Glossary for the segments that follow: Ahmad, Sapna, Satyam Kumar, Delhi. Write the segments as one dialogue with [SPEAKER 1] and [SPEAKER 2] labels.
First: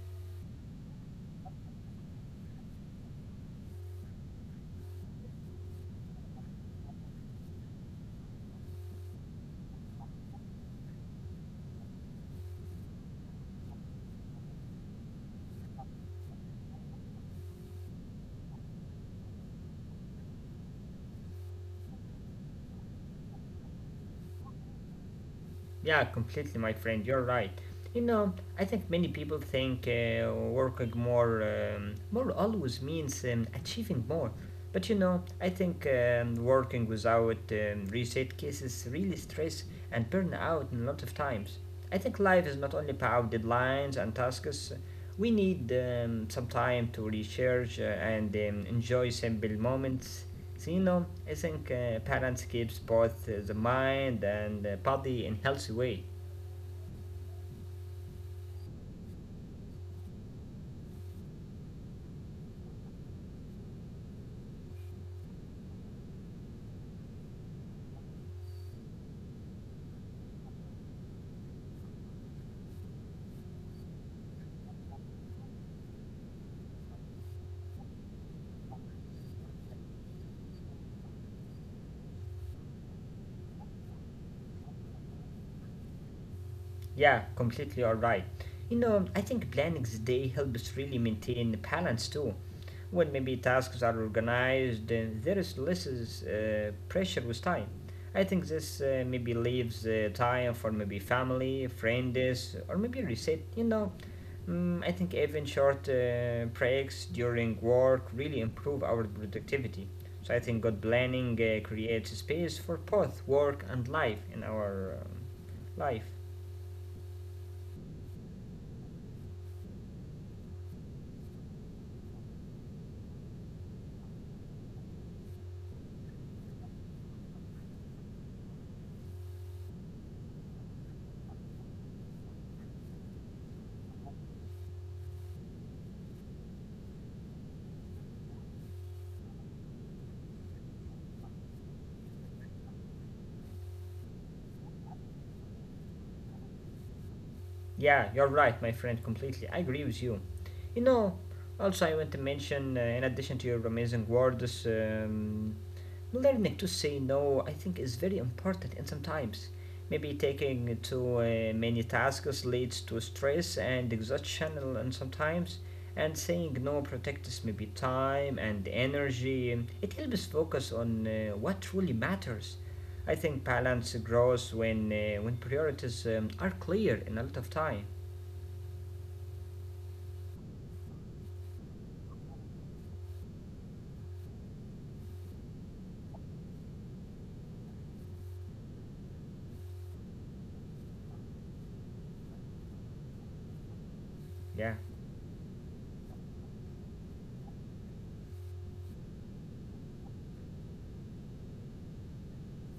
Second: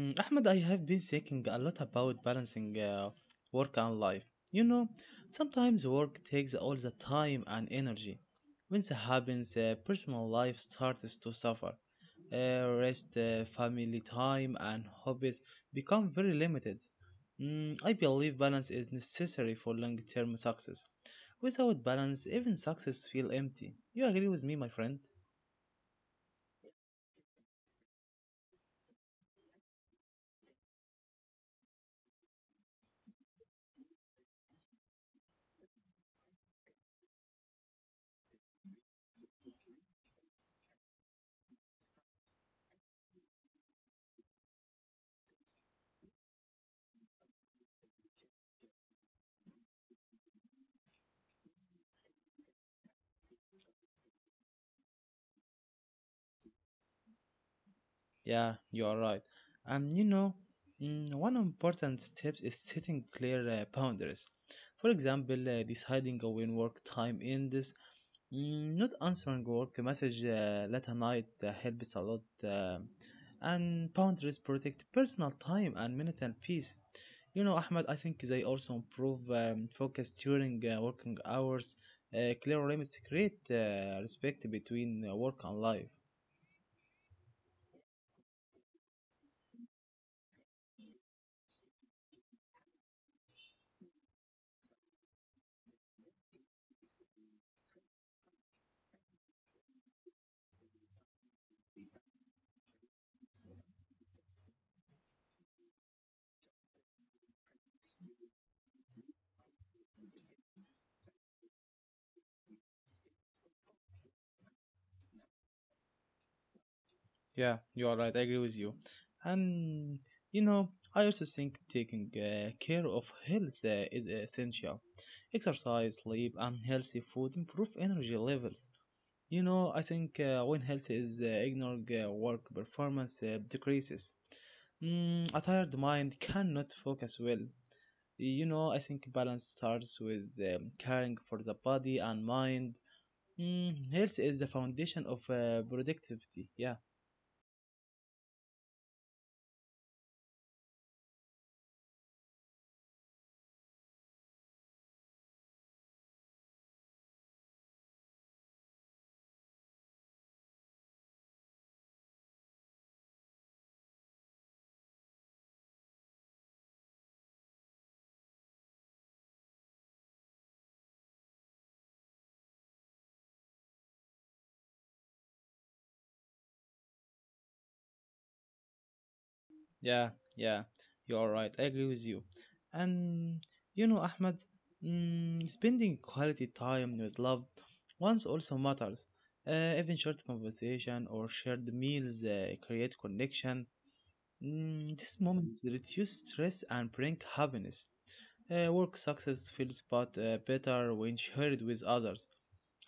[SPEAKER 1] Ahmad, I have been thinking a lot about balancing work and life. You know, sometimes work takes all the time and energy. When that happens, personal life starts to suffer. Rest, family time, and hobbies become very limited. I believe balance is necessary for long-term success. Without balance, even success feels empty. You agree with me, my friend?
[SPEAKER 2] Yeah, completely, my friend, you're right. You know, I think many people think working more always means achieving more. But you know, I think working without reset cases really stress and burn out in a lot of times. I think life is not only about deadlines and tasks. We need some time to recharge and enjoy simple moments. So, you know, I think parents keeps both the mind and body in healthy way.
[SPEAKER 1] Yeah, you are right. And you know, one important step is setting clear boundaries. For example, deciding when work time ends, not answering work message late at night helps a lot. And boundaries protect personal time and mental peace. You know, Ahmed, I think they also improve focus during working hours. Clear limits create respect between work and life.
[SPEAKER 2] Yeah, completely alright. You know, I think planning the day helps really maintain the balance too. When maybe tasks are organized, then there is less pressure with time. I think this maybe leaves time for maybe family, friends, or maybe reset. You know, mm, I think even short breaks during work really improve our productivity. So I think good planning creates space for both work and life in our life.
[SPEAKER 1] Yeah, you are right. I agree with you. And you know, I also think taking care of health is essential. Exercise, sleep, and healthy food improve energy levels. You know, I think when health is ignored, work performance decreases. A tired mind cannot focus well. You know, I think balance starts with caring for the body and mind. Health is the foundation of productivity. Yeah.
[SPEAKER 2] Yeah, you're right, my friend, completely. I agree with you. You know, also, I want to mention, in addition to your amazing words, learning to say no, I think, is very important. And sometimes, maybe taking too many tasks leads to stress and exhaustion, and sometimes, and saying no protects maybe time and energy. It helps focus on what truly matters. I think balance grows when priorities are clear in a lot of time.
[SPEAKER 1] Yeah, yeah, you are right. I agree with you. And you know, Ahmed, spending quality time with loved ones also matters. Even short conversation or shared meals create connection.
[SPEAKER 2] Yeah,
[SPEAKER 1] These moments reduce stress and bring happiness. Work success feels but better when shared with others.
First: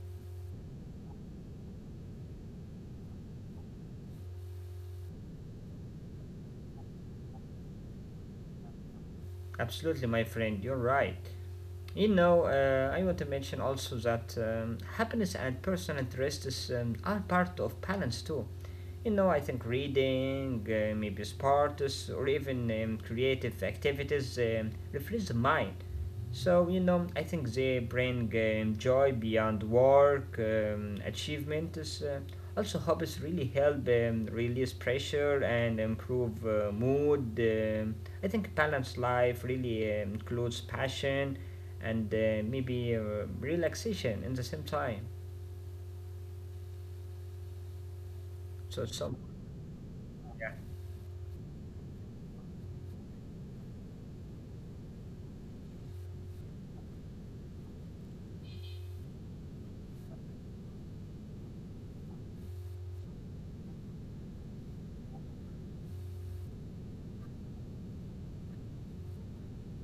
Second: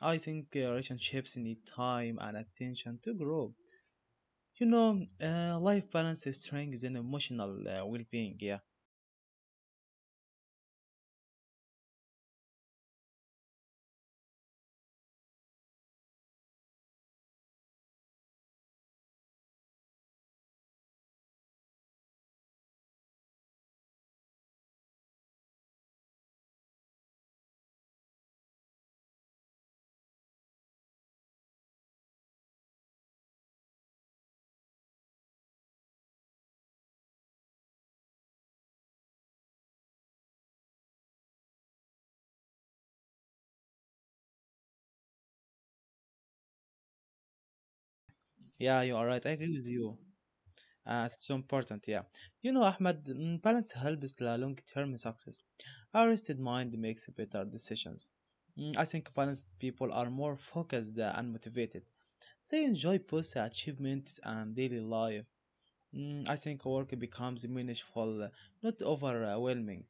[SPEAKER 1] I think relationships need time and attention to grow. You know, life balance is strength and emotional well-being. Yeah.
[SPEAKER 2] absolutely, my friend. You're right. You know, I want to mention also that happiness and personal interests are part of balance too. You know, I think reading, maybe sports, or even creative activities refresh the mind. So, you know, I think they bring joy beyond work, achievements. Also, hobbies really help release pressure and improve mood. I think balanced life really includes passion and maybe relaxation in the same time.
[SPEAKER 1] Yeah,
[SPEAKER 2] So,
[SPEAKER 1] you are
[SPEAKER 2] some,
[SPEAKER 1] right. I agree with you.
[SPEAKER 2] yeah.
[SPEAKER 1] It's so important, yeah. You know, Ahmed, balance helps the long-term success. A rested mind makes better decisions. I think balanced people are more focused and motivated. They enjoy both achievements and daily life. I think work becomes meaningful, not overwhelming.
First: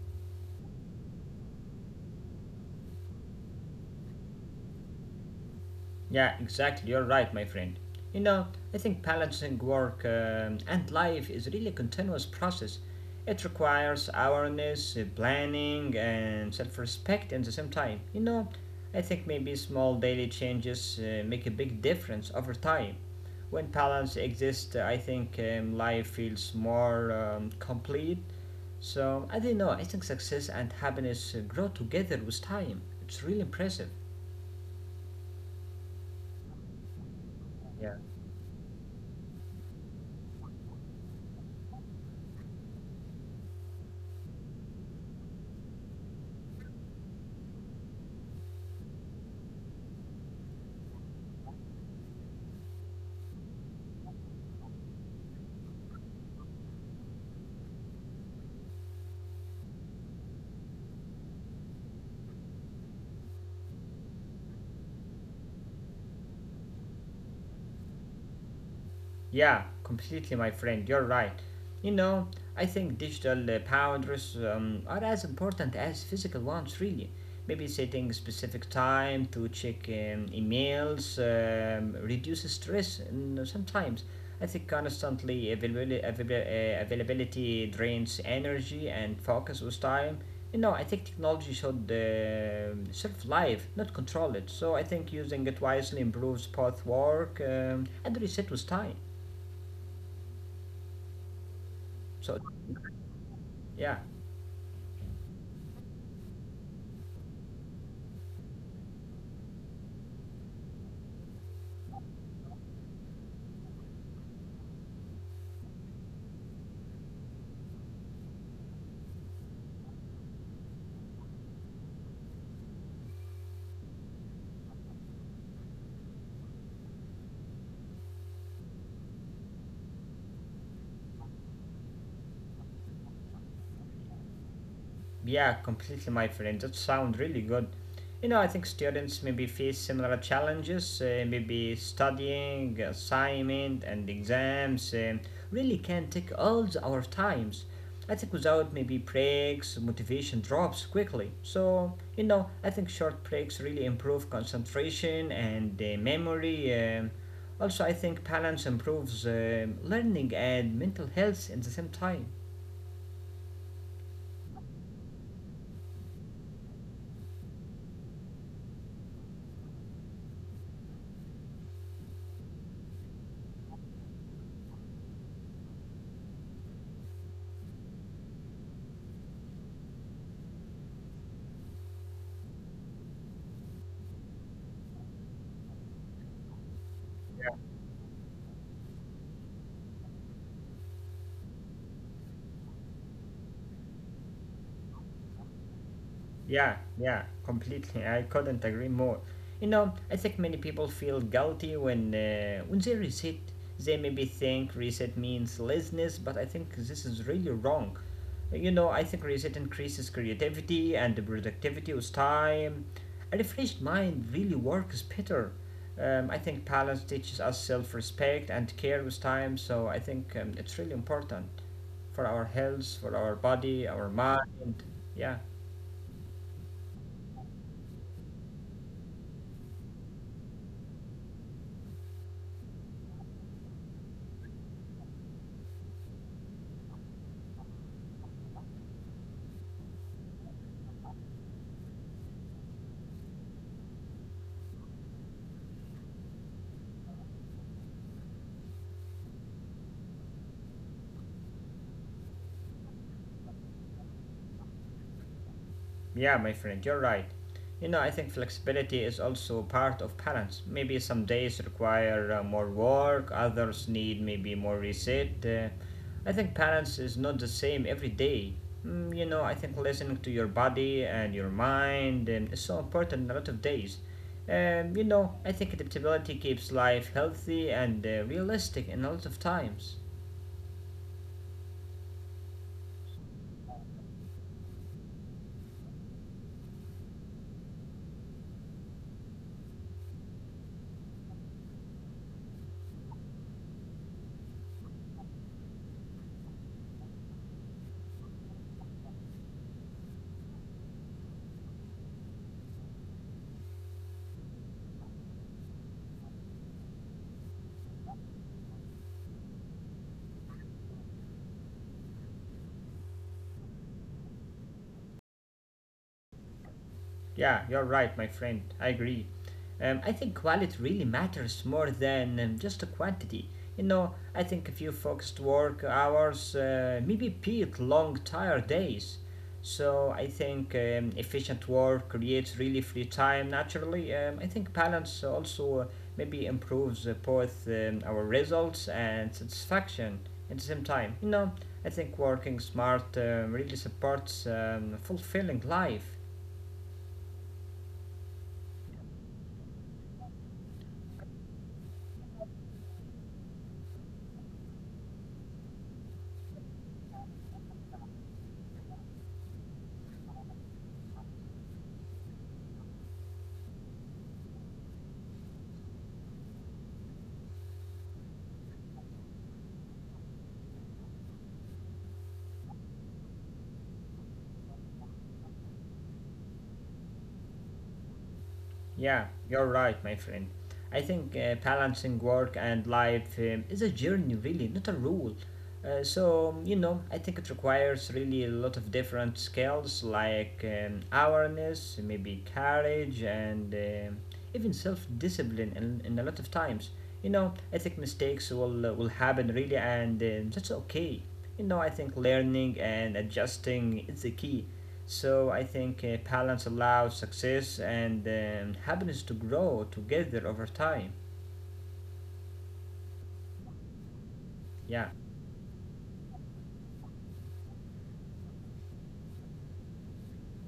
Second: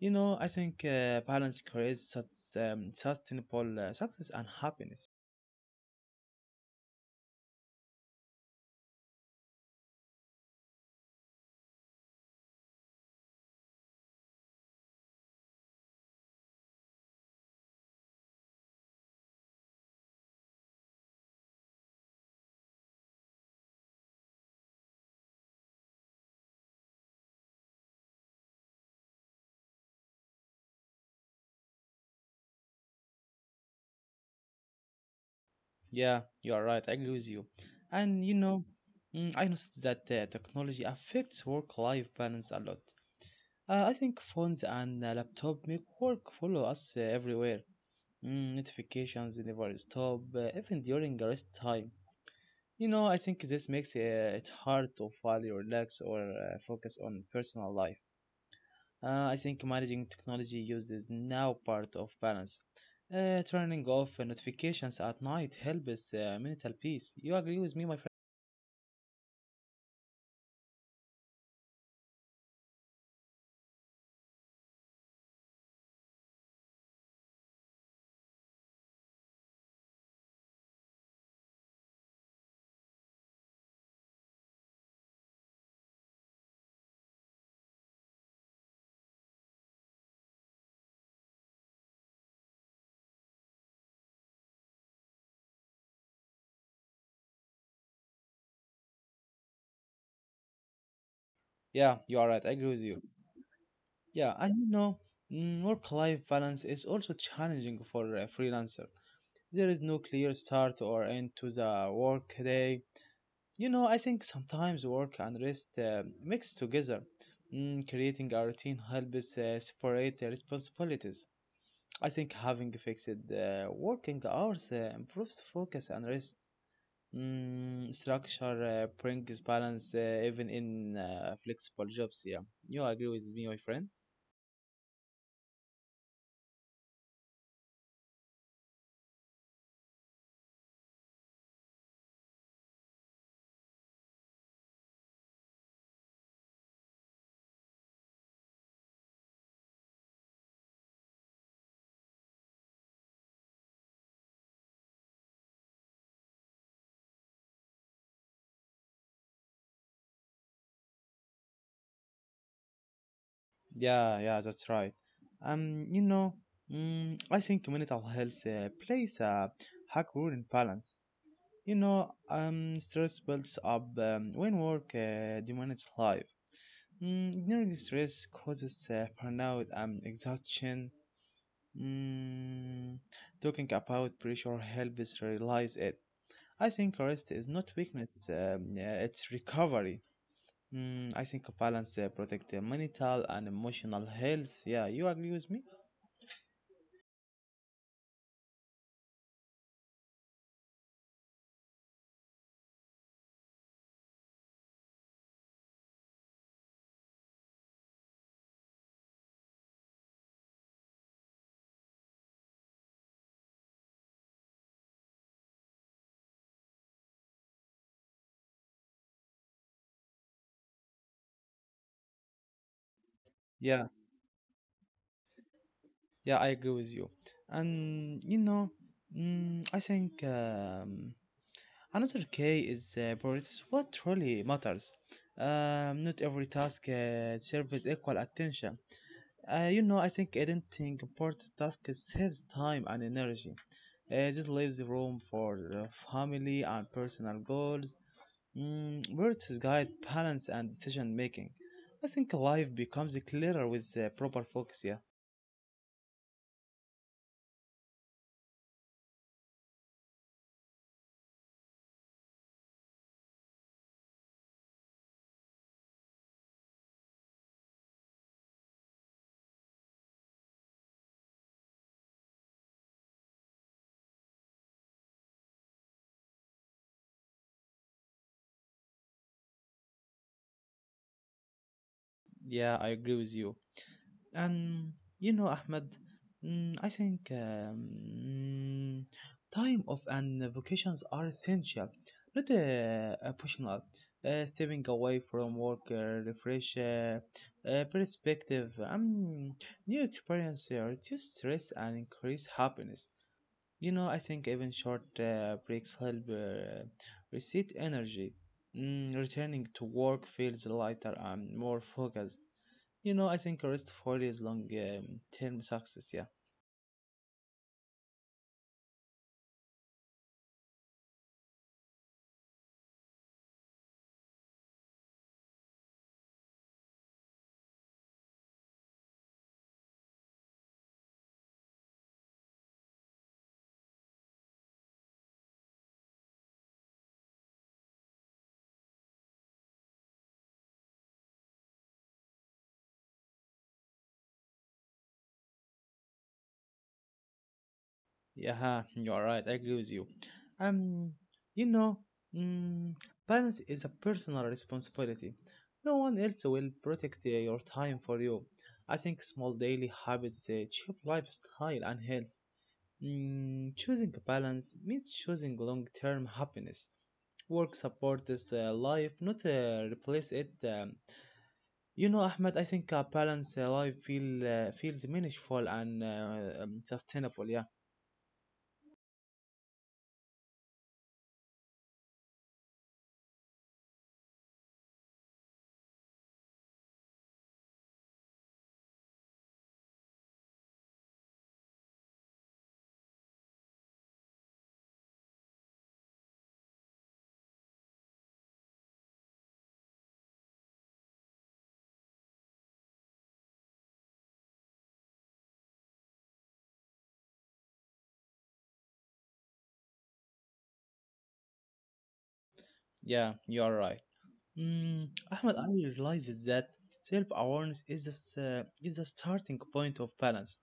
[SPEAKER 1] You know, I think balance creates sustainable success and happiness.
[SPEAKER 2] Yeah, exactly. You're right, my friend. You know, I think balancing work and life is really a continuous process. It requires awareness, planning, and self respect at the same time. You know, I think maybe small daily changes make a big difference over time. When balance exists, I think life feels more complete. So, I don't know, I think success and happiness grow together with time. It's really impressive.
[SPEAKER 1] Yeah, you are right. I agree with you.
[SPEAKER 2] Yeah.
[SPEAKER 1] And you know, I noticed that technology affects work-life balance a lot. I think phones and laptop make work follow us everywhere. Notifications never stop, even during the rest time. You know, I think this makes it hard to fully relax or focus on personal life. I think managing technology use is now part of balance. Turning off notifications at night helps mental peace. You agree with me, my friend?
[SPEAKER 2] Yeah, completely, my friend. You're right. You know, I think digital boundaries are as important as physical ones, really. Maybe setting specific time to check emails reduces stress and sometimes. I think constantly availability drains energy and focus with time. You know, I think technology should serve life, not control it. So I think using it wisely improves both work and reset with time.
[SPEAKER 1] Yeah,
[SPEAKER 2] So
[SPEAKER 1] you are right. I agree with you.
[SPEAKER 2] yeah,
[SPEAKER 1] Yeah, and you know, work-life balance is also challenging for a freelancer. There is no clear start or end to the workday. You know, I think sometimes work and rest mix together. Creating a routine helps separate the responsibilities. I think having fixed working hours improves focus and rest. Structure brings balance even in flexible jobs. Yeah, you agree with me, my friend?
[SPEAKER 2] yeah, completely, my friend. That sounds really good. You know, I think students maybe face similar challenges. Maybe studying, assignment, and exams really can take our times. I think without maybe breaks, motivation drops quickly. So you know, I think short breaks really improve concentration and memory. Also, I think balance improves learning and mental health at the same time.
[SPEAKER 1] Yeah, yeah, that's right. You know, I think mental health plays a hard role in balance. You know, stress builds up when work demands life. Ignoring stress causes burnout and exhaustion. Mm, talking about pressure helps realize it. I think rest is not weakness, yeah, it's recovery. I think balance protect the mental and emotional health. Yeah, you agree with me?
[SPEAKER 2] Yeah, yeah, completely. I couldn't agree more. You know, I think many people feel guilty when they reset. They maybe think reset means laziness, but I think this is really wrong. You know, I think reset increases creativity and productivity with time. A refreshed mind really works better. I think balance teaches us self-respect and care with time, so I think it's really important for our health, for our body,
[SPEAKER 1] Yeah,
[SPEAKER 2] our mind. Yeah.
[SPEAKER 1] yeah, I agree with you. And you know, I think another key is but it's what really matters. Not every task serves equal attention. You know, I think editing important tasks saves time and energy. Just leaves room for family and personal goals, where guide balance and decision making. I think life becomes clearer with proper focus. Yeah,
[SPEAKER 2] Yeah, my friend, you're right. You know, I think flexibility is also part of balance. Maybe some days require more work, others need maybe more reset. I think balance is not the same every day. Mm, you know, I think listening to your body and your mind is so important in a lot of days. You know, I think adaptability keeps life healthy and realistic in a lot of times.
[SPEAKER 1] yeah, I agree with you. And you know, Ahmed, mm, I think um, mm, time off and vacations are essential, not optional. Stepping away from work, refresh perspective, new experience, reduce stress and increase happiness. You know, I think even short breaks help reset energy. Returning to work feels lighter and more focused. You know, I think Rest 40 is long term success. Yeah.
[SPEAKER 2] Yeah, you're right, my friend. I agree. I think quality really matters more than just the quantity. You know, I think a few focused work hours maybe beat long, tired days. So I think efficient work creates really free time naturally. I think balance also maybe improves both our results and satisfaction at the same time. You know, I think working smart really supports fulfilling life.
[SPEAKER 1] Yeah, you are right. I agree with you. Um, you know, mm, balance is a personal responsibility. No one else will protect your time for you. I think small daily habits shape lifestyle and health. Choosing balance means choosing long term happiness. Work supports life, not replace it. You know, Ahmed, I think a balanced feels meaningful and sustainable. Yeah,
[SPEAKER 2] Yeah, you're right, my friend. I think balancing work and life is a journey, really, not a rule. So, you know, I think it requires really a lot of different skills like awareness, maybe courage, and even self discipline in a lot of times. You know, I think mistakes will happen, really, and that's okay. You know, I think learning and adjusting is the key. So I think balance allows success and happiness to grow together over time.
[SPEAKER 1] yeah, you're right.
[SPEAKER 2] Yeah,
[SPEAKER 1] Ahmed, I realized that self-awareness is is the starting point of balance.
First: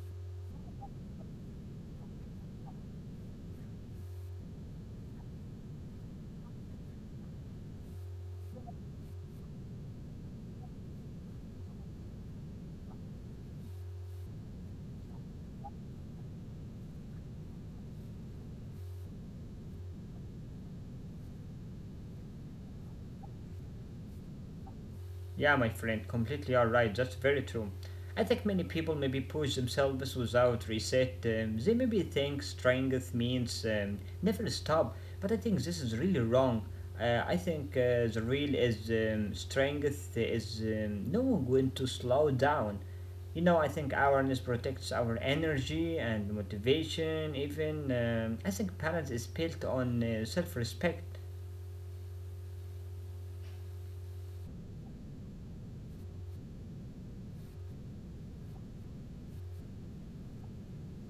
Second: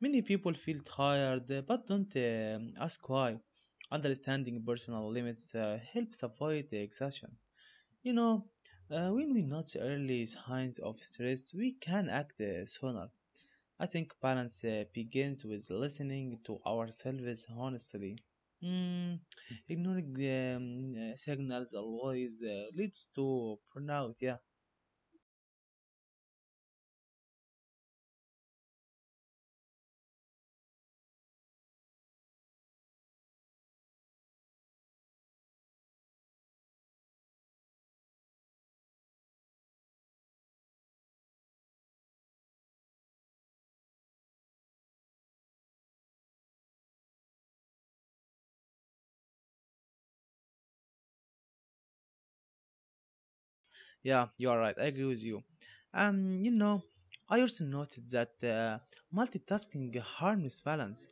[SPEAKER 1] Many people feel tired, but don't ask why. Understanding personal limits helps avoid the exhaustion. You know, when we notice early signs of stress, we can act sooner. I think balance begins with listening to ourselves honestly. Mm, ignoring the signals always leads to burnout. Yeah,
[SPEAKER 2] yeah, my friend, completely all right. That's very true. I think many people maybe push themselves without reset. They maybe think strength means never stop, but I think this is really wrong. I think the real is strength is knowing when to slow down. You know, I think awareness protects our energy and motivation, even. I think balance is built on self respect.
[SPEAKER 1] yeah, you are right. I agree with you. You know, I also noted that multitasking harms balance.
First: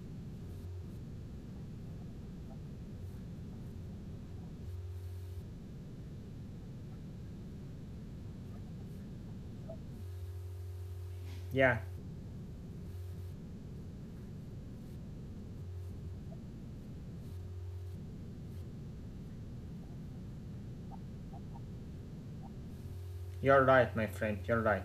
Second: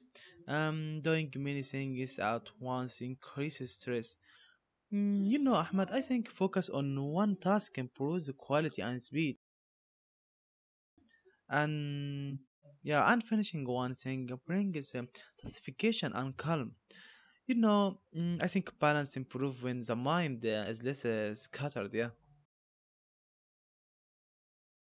[SPEAKER 1] Doing many things at once increases stress. You know, Ahmad, I think focus on one task improves quality and speed.
[SPEAKER 2] Yeah.
[SPEAKER 1] And yeah, and finishing one thing brings satisfaction and calm. You know, I think balance improves when the mind is less scattered. Yeah,
[SPEAKER 2] You're right, my friend. You're right.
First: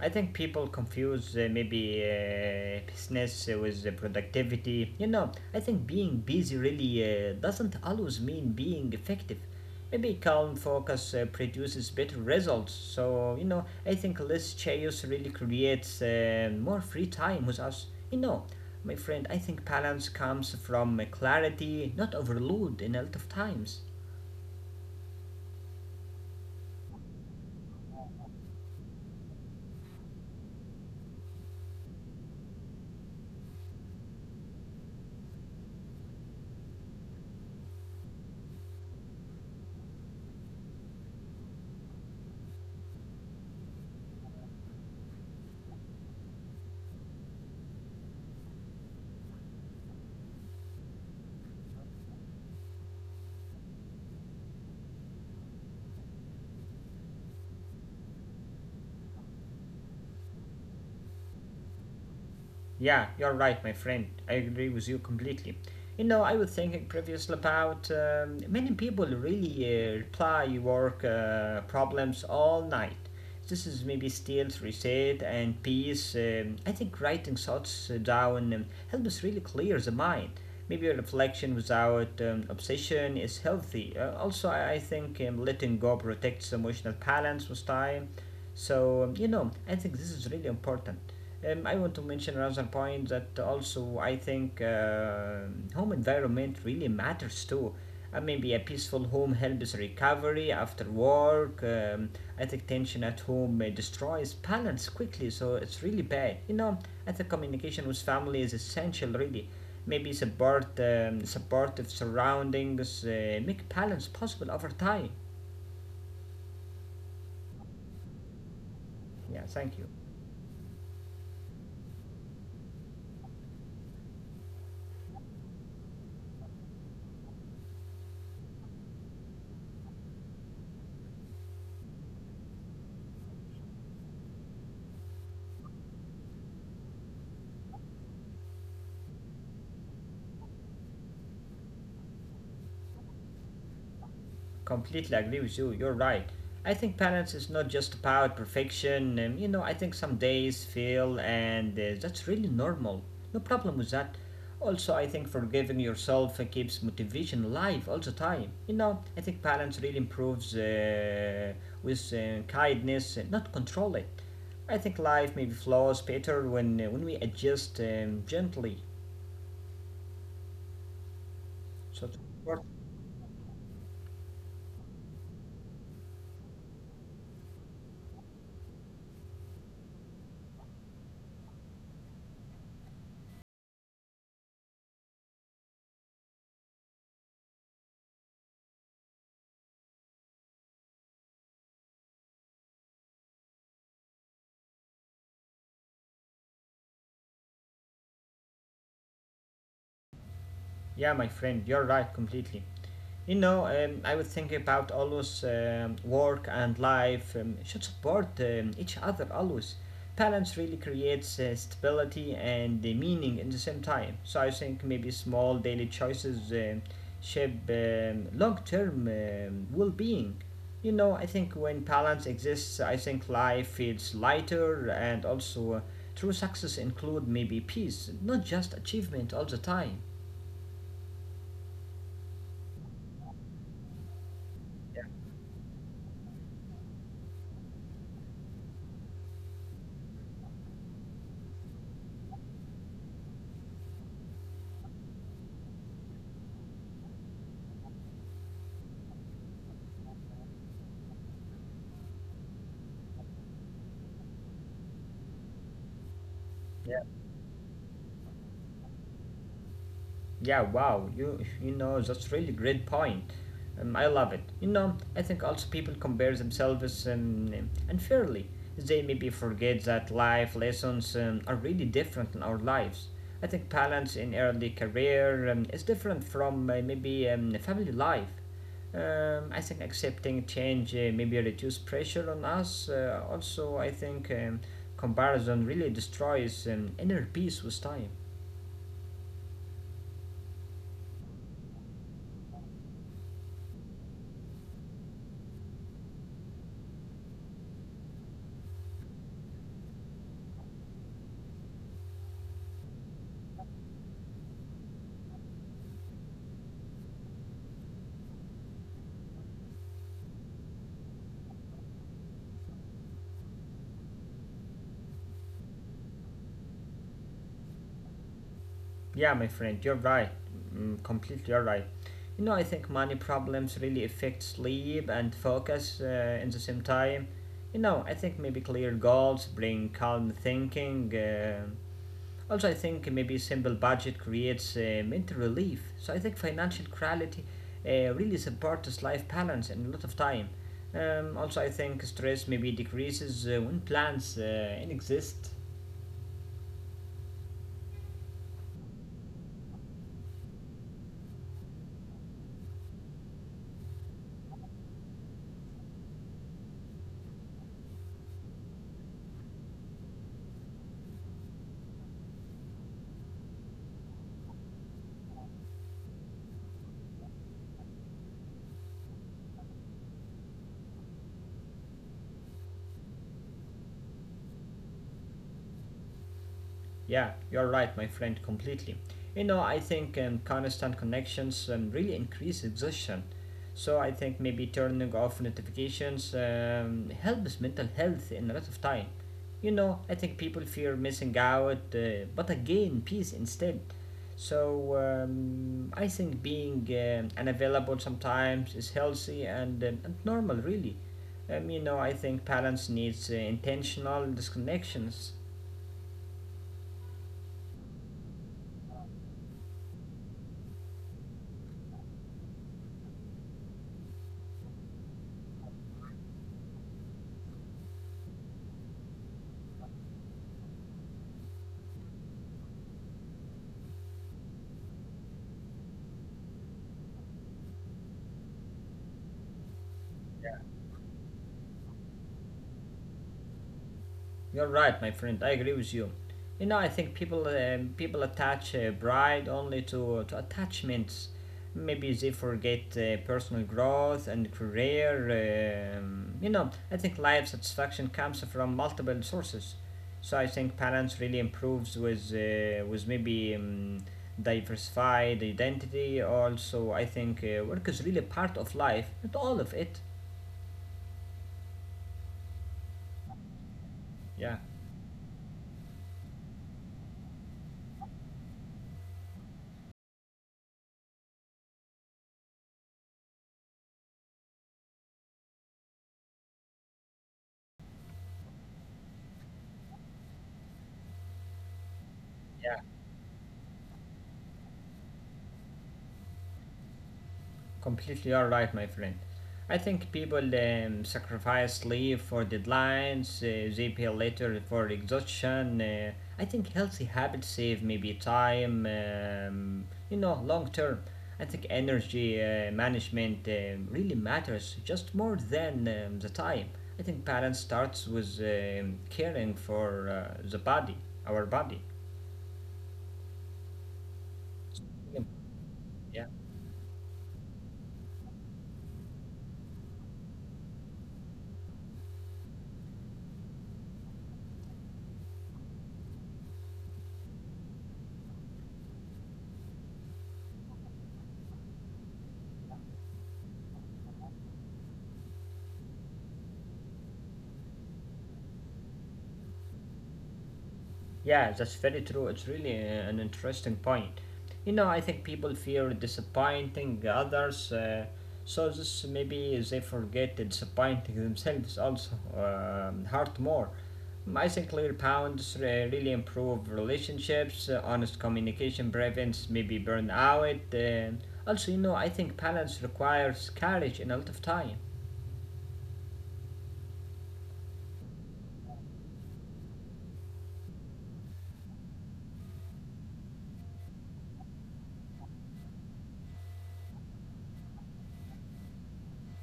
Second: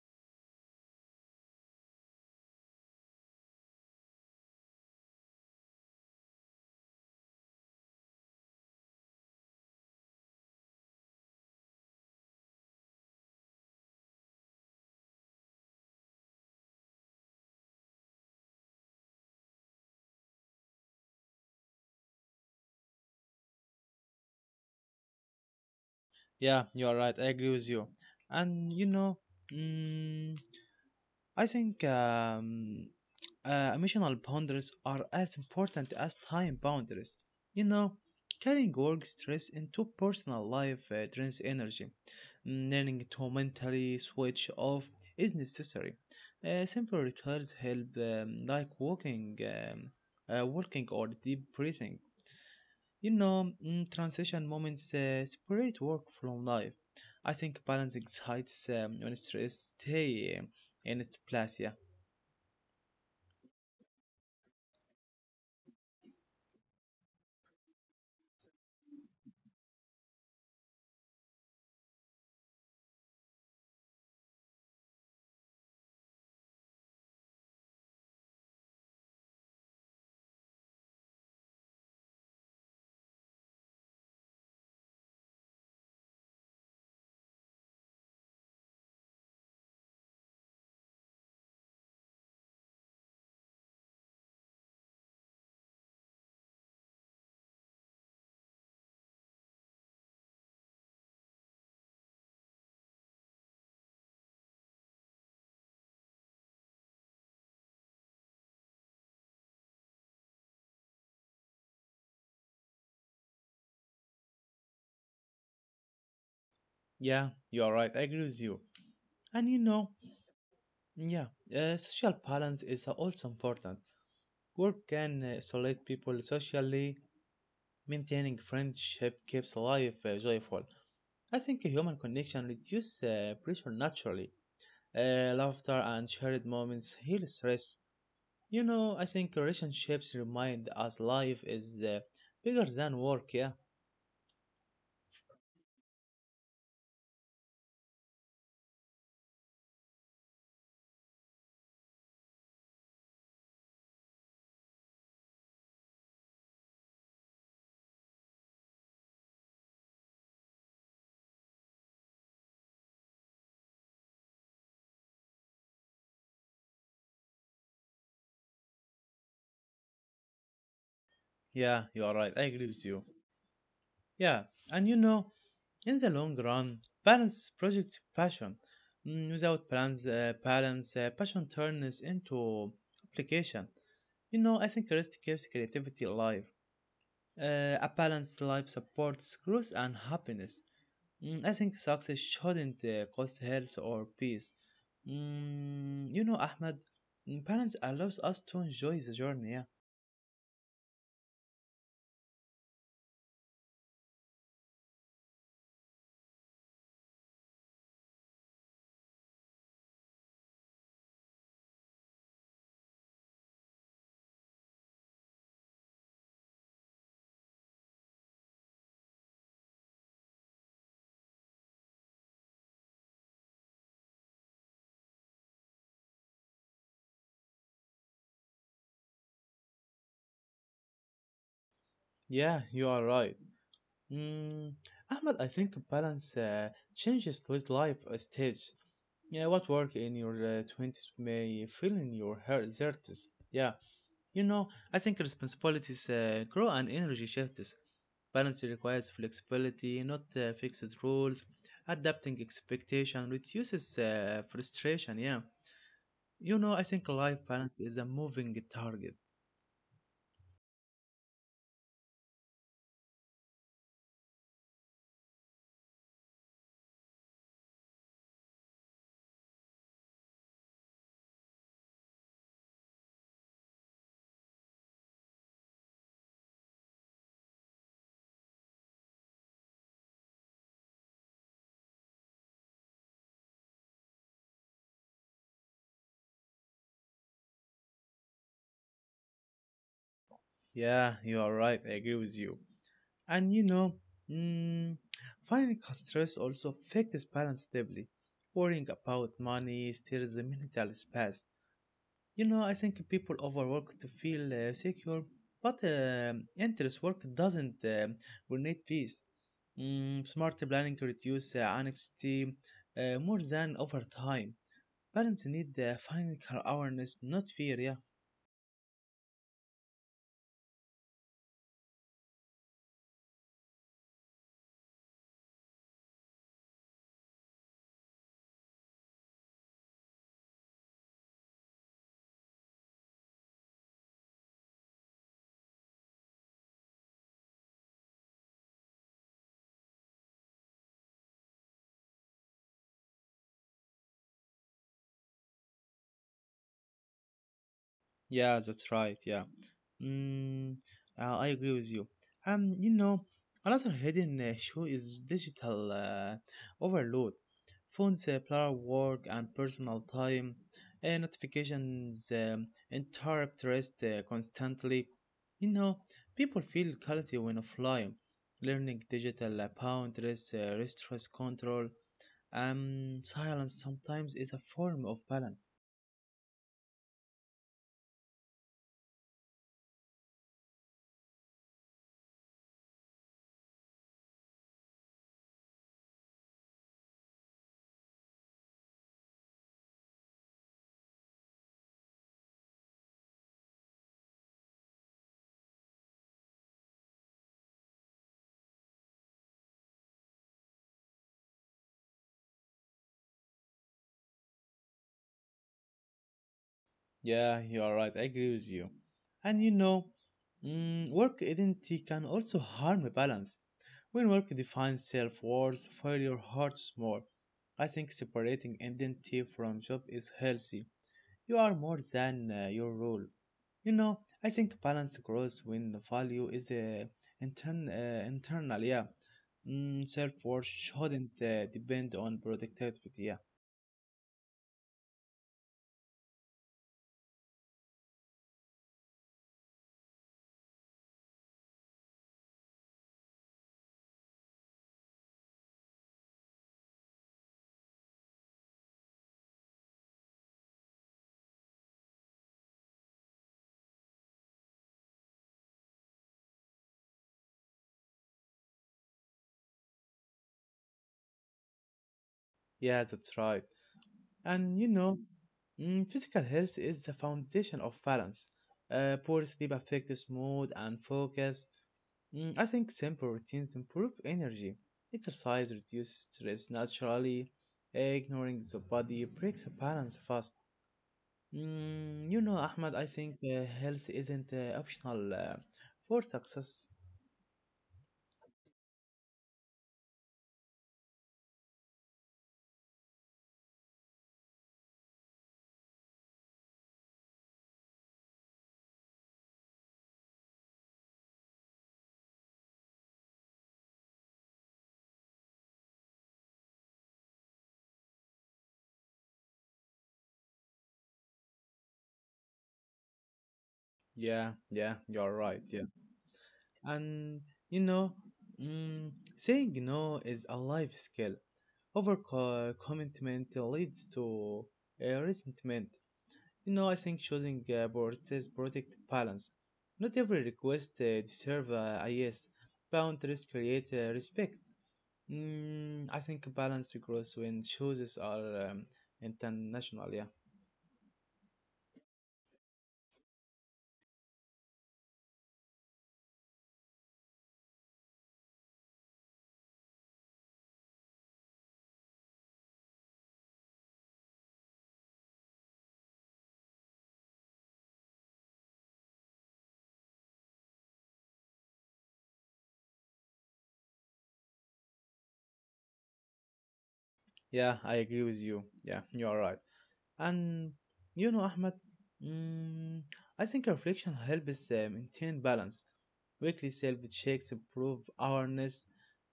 [SPEAKER 2] I think people confuse maybe business with productivity. You know, I think being busy really doesn't always mean being effective. Maybe calm focus produces better results. So, you know, I think less chaos really creates more free time with us. You know, my friend, I think balance comes from clarity, not overload in a lot of times.
[SPEAKER 1] yeah, you are right. I agree with you. And you know, mm, I think emotional boundaries are as important as time boundaries. You know, carrying work stress into personal life drains energy. Learning to mentally switch off is necessary. Simple rituals help, like walking or deep breathing. You know, transition moments separate work from life. I think balance excites when stress stay in its place. Yeah.
[SPEAKER 2] Yeah, you're right, my friend. I agree with you completely. You know, I was thinking previously about many people really reply work problems all night. This is maybe still reset and peace. I think writing thoughts down helps really clear the mind. Maybe reflection without obsession is healthy. Also, I think letting go protects emotional balance with time. So, you know, I think this is really important. I want to mention another point that also I think home environment really matters too. Maybe a peaceful home helps recovery after work. I think tension at home destroys balance quickly, so it's really bad. You know, I think communication with family is essential, really. Maybe supportive surroundings make balance possible over time.
[SPEAKER 1] Yeah, you are right. I agree with you.
[SPEAKER 2] Yeah,
[SPEAKER 1] And you
[SPEAKER 2] thank you.
[SPEAKER 1] know, yeah, social balance is also important. Work can isolate people socially. Maintaining friendship keeps life joyful. I think human connection reduces pressure naturally. Laughter and shared moments heal stress. You know, I think relationships remind us life is bigger than work, yeah?
[SPEAKER 2] Completely agree with you. You're right. I think balance is not just about perfection. You know, I think some days fail, and that's really normal. No problem with that. Also, I think forgiving yourself keeps motivation alive all the time. You know, I think balance really improves with kindness, not control it. I think life maybe flows better when we adjust gently.
[SPEAKER 1] Yeah, you
[SPEAKER 2] So
[SPEAKER 1] are
[SPEAKER 2] it's
[SPEAKER 1] right. I
[SPEAKER 2] important.
[SPEAKER 1] agree with you. Yeah, and you know, in the long run, balance project passion. Without plans, passion turns into application. You know, I think rest keeps creativity alive. Uh, a balanced life supports growth and happiness. I think success shouldn't cost health or peace. You know, Ahmed, balance allows us to enjoy the journey. Yeah,
[SPEAKER 2] Yeah, my friend, you're right completely. You know, I was thinking about always work and life should support each other always. Balance really creates stability and meaning in the same time. So I think maybe small daily choices shape long-term well-being. You know, I think when balance exists, I think life feels lighter and also true success include maybe peace, not just achievement all the time.
[SPEAKER 1] yeah, you are right. Mm,
[SPEAKER 2] Yeah.
[SPEAKER 1] Ahmed, I think balance changes with life stage. Yeah, what work in your 20s may feel in your 30s. Yeah, you know, I think responsibilities grow and energy shifts. Balance requires flexibility, not fixed rules. Adapting expectation reduces frustration. Yeah, you know, I think life balance is a moving target.
[SPEAKER 2] Yeah, wow, you know that's really great point. I love it. You know, I think also people compare themselves unfairly. They maybe forget that life lessons are really different in our lives. I think balance in early career is different from maybe family life. I think accepting change maybe reduce pressure on us. Also, I think comparison really destroys inner peace with time.
[SPEAKER 1] Yeah, you are right. I agree with you. And you know, mm, financial stress also affects balance deeply. Worrying about money steals the mental space. You know, I think people overwork to feel secure, but endless work doesn't need peace. Smart planning to reduce anxiety more than over time. Parents need financial awareness, not fear. Yeah,
[SPEAKER 2] Yeah, my friend, you're right. Mm, completely, you're right. You know, I think money problems really affect sleep and focus in the same time. You know, I think maybe clear goals bring calm thinking. Also, I think maybe simple budget creates mental relief. So I think financial clarity really supports life balance and a lot of time. Also, I think stress maybe decreases when plans exist.
[SPEAKER 1] yeah, that's right. Yeah. Mm, I agree with you. You know, another hidden issue is digital overload. Phones blur work and personal time. Notifications interrupt rest constantly. You know, people feel guilty when offline. Learning digital boundaries restores control. Silence sometimes is a form of balance.
[SPEAKER 2] Yeah, you're right, my friend, completely. You know, I think constant connections really increase exhaustion. So I think maybe turning off notifications helps mental health in a lot of time. You know, I think people fear missing out, but again, peace instead. So I think being unavailable sometimes is healthy and normal, really. You know, I think parents needs intentional disconnections.
[SPEAKER 1] Yeah, you are right. I agree with you. And you know, work identity can also harm a balance. When work defines self worth, failure hurts more. I think separating identity from job is healthy. You are more than your role. You know, I think balance grows when the value is internal. Yeah, self worth shouldn't depend on productivity. Yeah,
[SPEAKER 2] You're right, my friend. I agree with you. You know, I think people attach pride only to attachments. Maybe they forget personal growth and career. You know, I think life satisfaction comes from multiple sources. So I think balance really improves with maybe diversified identity. Also, I think work is really part of life, not all of it.
[SPEAKER 1] yeah, that's right.
[SPEAKER 2] Yeah.
[SPEAKER 1] And you know, physical health is the foundation of balance. Poor sleep affects mood and focus. I think simple routines improve energy. Exercise reduces stress naturally. Ignoring the body breaks the balance fast. You know, Ahmad, I think health isn't optional for success.
[SPEAKER 2] Completely alright, my friend. I think people sacrifice sleep for deadlines, they pay later for exhaustion. I think healthy habits save maybe time, you know, long term. I think energy management really matters just more than the time. I think balance starts with caring for the body, our body.
[SPEAKER 1] Yeah, yeah, you're right. Yeah.
[SPEAKER 2] Yeah.
[SPEAKER 1] And you know, mm, saying no is a life skill. Overcommitment leads to resentment. You know, I think choosing priorities protect balance. Not every request deserves a yes. Boundaries create respect. I think balance grows when choices are international. Yeah,
[SPEAKER 2] Yeah, that's very true. It's really an interesting point. You know, I think people fear disappointing others, so this maybe they forget disappointing themselves also hurt more. Mm, I think clear bounds really improve relationships. Honest communication prevents maybe burnout. Also, you know, I think balance requires courage and a lot of time.
[SPEAKER 1] yeah, I agree with you. Yeah, you are right. And you know, Ahmed, mm, I think reflection helps maintain balance. Weekly self checks improve awareness,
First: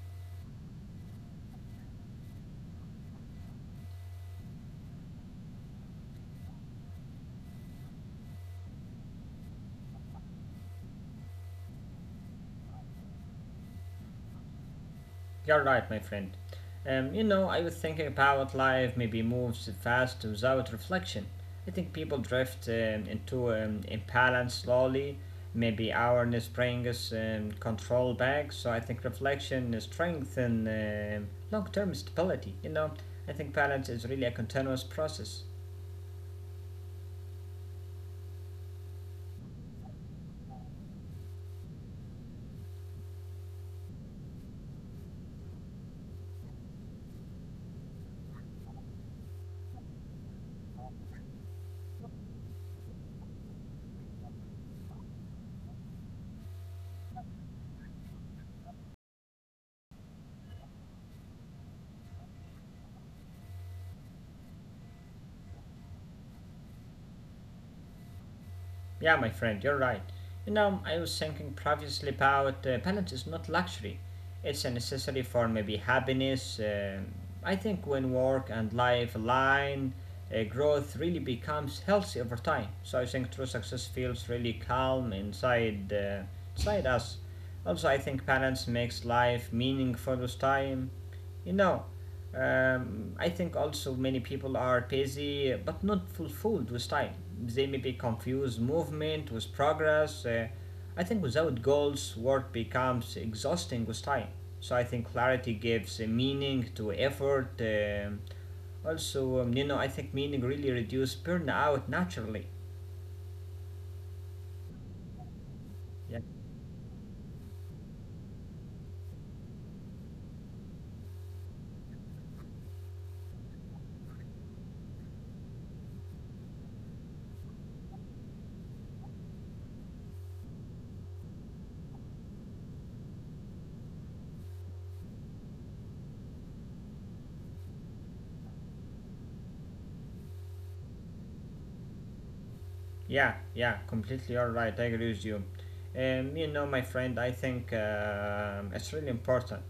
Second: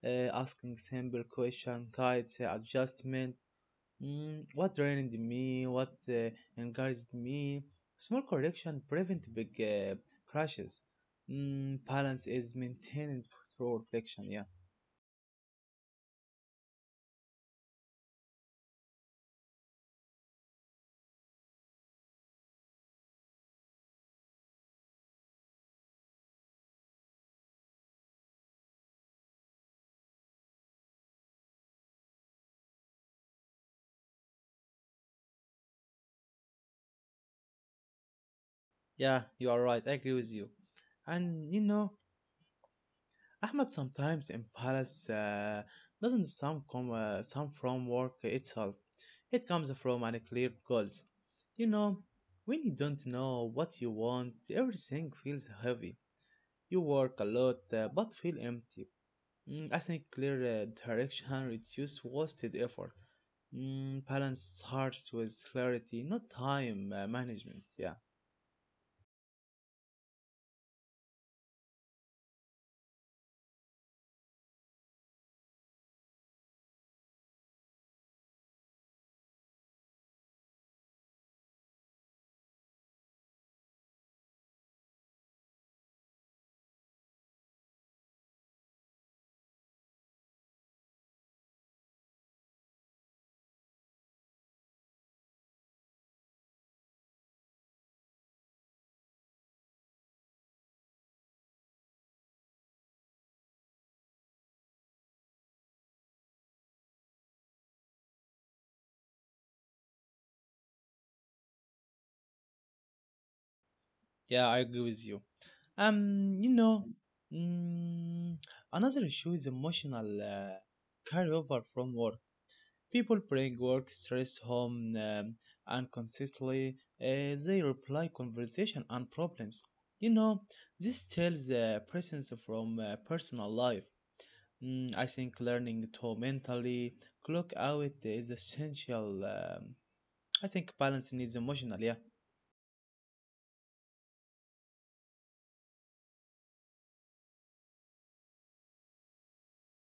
[SPEAKER 1] asking simple question guides adjustment. What drained me? What encouraged me? Small correction prevent big crashes. Balance is maintained through reflection. Yeah,
[SPEAKER 2] You're right, my friend. You know, I was thinking about life maybe moves fast without reflection. I think people drift into imbalance slowly. Maybe awareness brings control back. So I think reflection strengthens long-term stability. You know, I think balance is really a continuous process.
[SPEAKER 1] yeah, you are right. I agree with you. And you know, Ahmed, sometimes impatience doesn't some from work itself. It comes from unclear goals. You know, when you don't know what you want, everything feels heavy. You work a lot but feel empty. I think clear direction reduces wasted effort. Balance starts with clarity, not time management. Yeah,
[SPEAKER 2] Yeah, my friend, you're right. You know, I was thinking previously about balance is not luxury. It's a necessity for maybe happiness. Um, I think when work and life align, growth really becomes healthy over time. So I think true success feels really calm inside, inside us. Also, I think balance makes life meaningful with time. You know, I think also many people are busy but not fulfilled with time. They maybe confuse movement with progress. I think without goals, work becomes exhausting with time. So I think clarity gives a meaning to effort. Also, you know, I think meaning really reduces burnout naturally.
[SPEAKER 1] yeah, I agree with you.
[SPEAKER 2] Yeah.
[SPEAKER 1] You know, mm, another issue is emotional carryover from work. People bring work stress home and consistently they reply conversation and problems. You know, this tells presence from personal life. I think learning to mentally clock out is essential. I think balance needs emotional, yeah.
[SPEAKER 2] Yeah, yeah, completely all right. I agree with you. You know, my friend, I think it's really important.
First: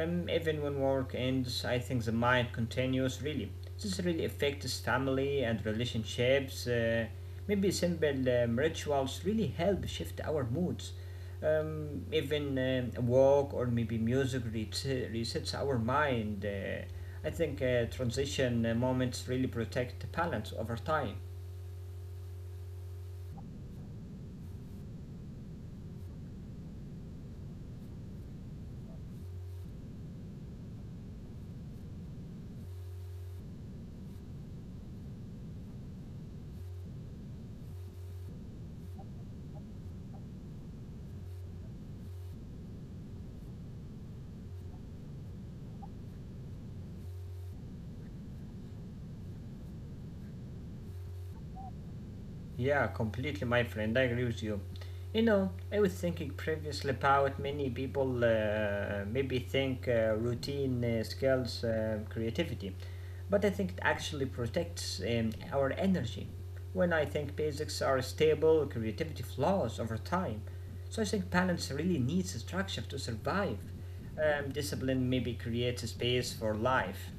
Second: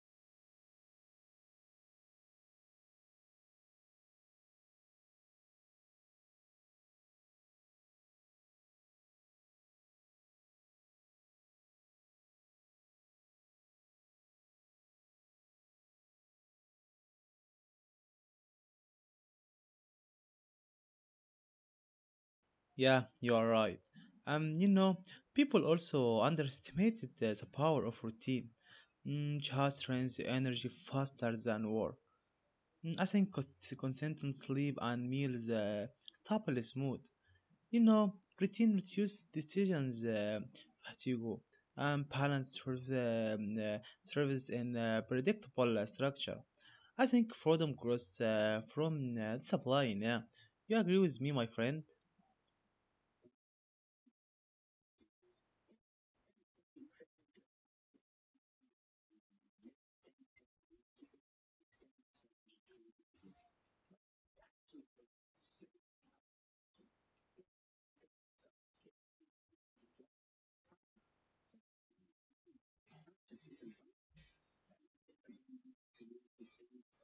[SPEAKER 2] Even when work ends, I think the mind continues. Really, this really affects family and relationships. Maybe simple rituals really help shift our moods. Even a walk or maybe music resets our mind. I think transition moments really protect balance over time.
[SPEAKER 1] Yeah, you are right. You know, people also underestimated the power of routine. Mm, just drains the energy faster than war. I think consistent sleep and meals stabilize mood. You know, routine reduces decisions fatigue and balance for the service in predictable structure. I think freedom grows from discipline. Yeah, you agree with me, my friend?
[SPEAKER 2] Yeah, completely, my friend. I agree with you. You know, I was thinking previously about many people maybe think routine skills creativity, but I think it actually protects our energy. When I think basics are stable, creativity flows over time. So I think balance really needs structure to survive. Discipline maybe creates a space for life.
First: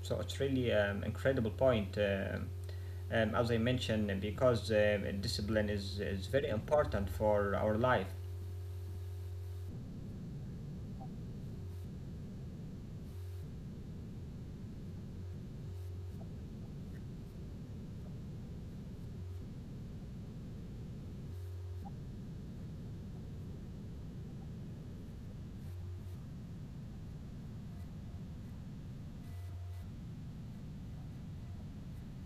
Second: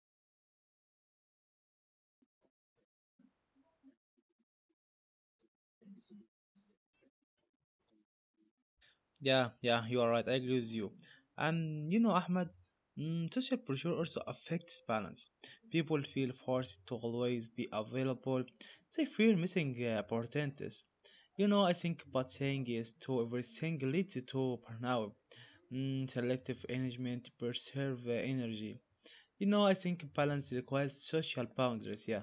[SPEAKER 2] So it's really an incredible point. Um, as I mentioned, because discipline is very important for our life.
[SPEAKER 1] Yeah, yeah, you are right. I agree with you. And you know, Ahmed, social pressure also affects balance. People feel forced to always be available. They fear missing opportunities. You know, I think but saying yes to everything leads to burnout. Selective engagement preserve energy. You know, I think balance requires social boundaries. Yeah,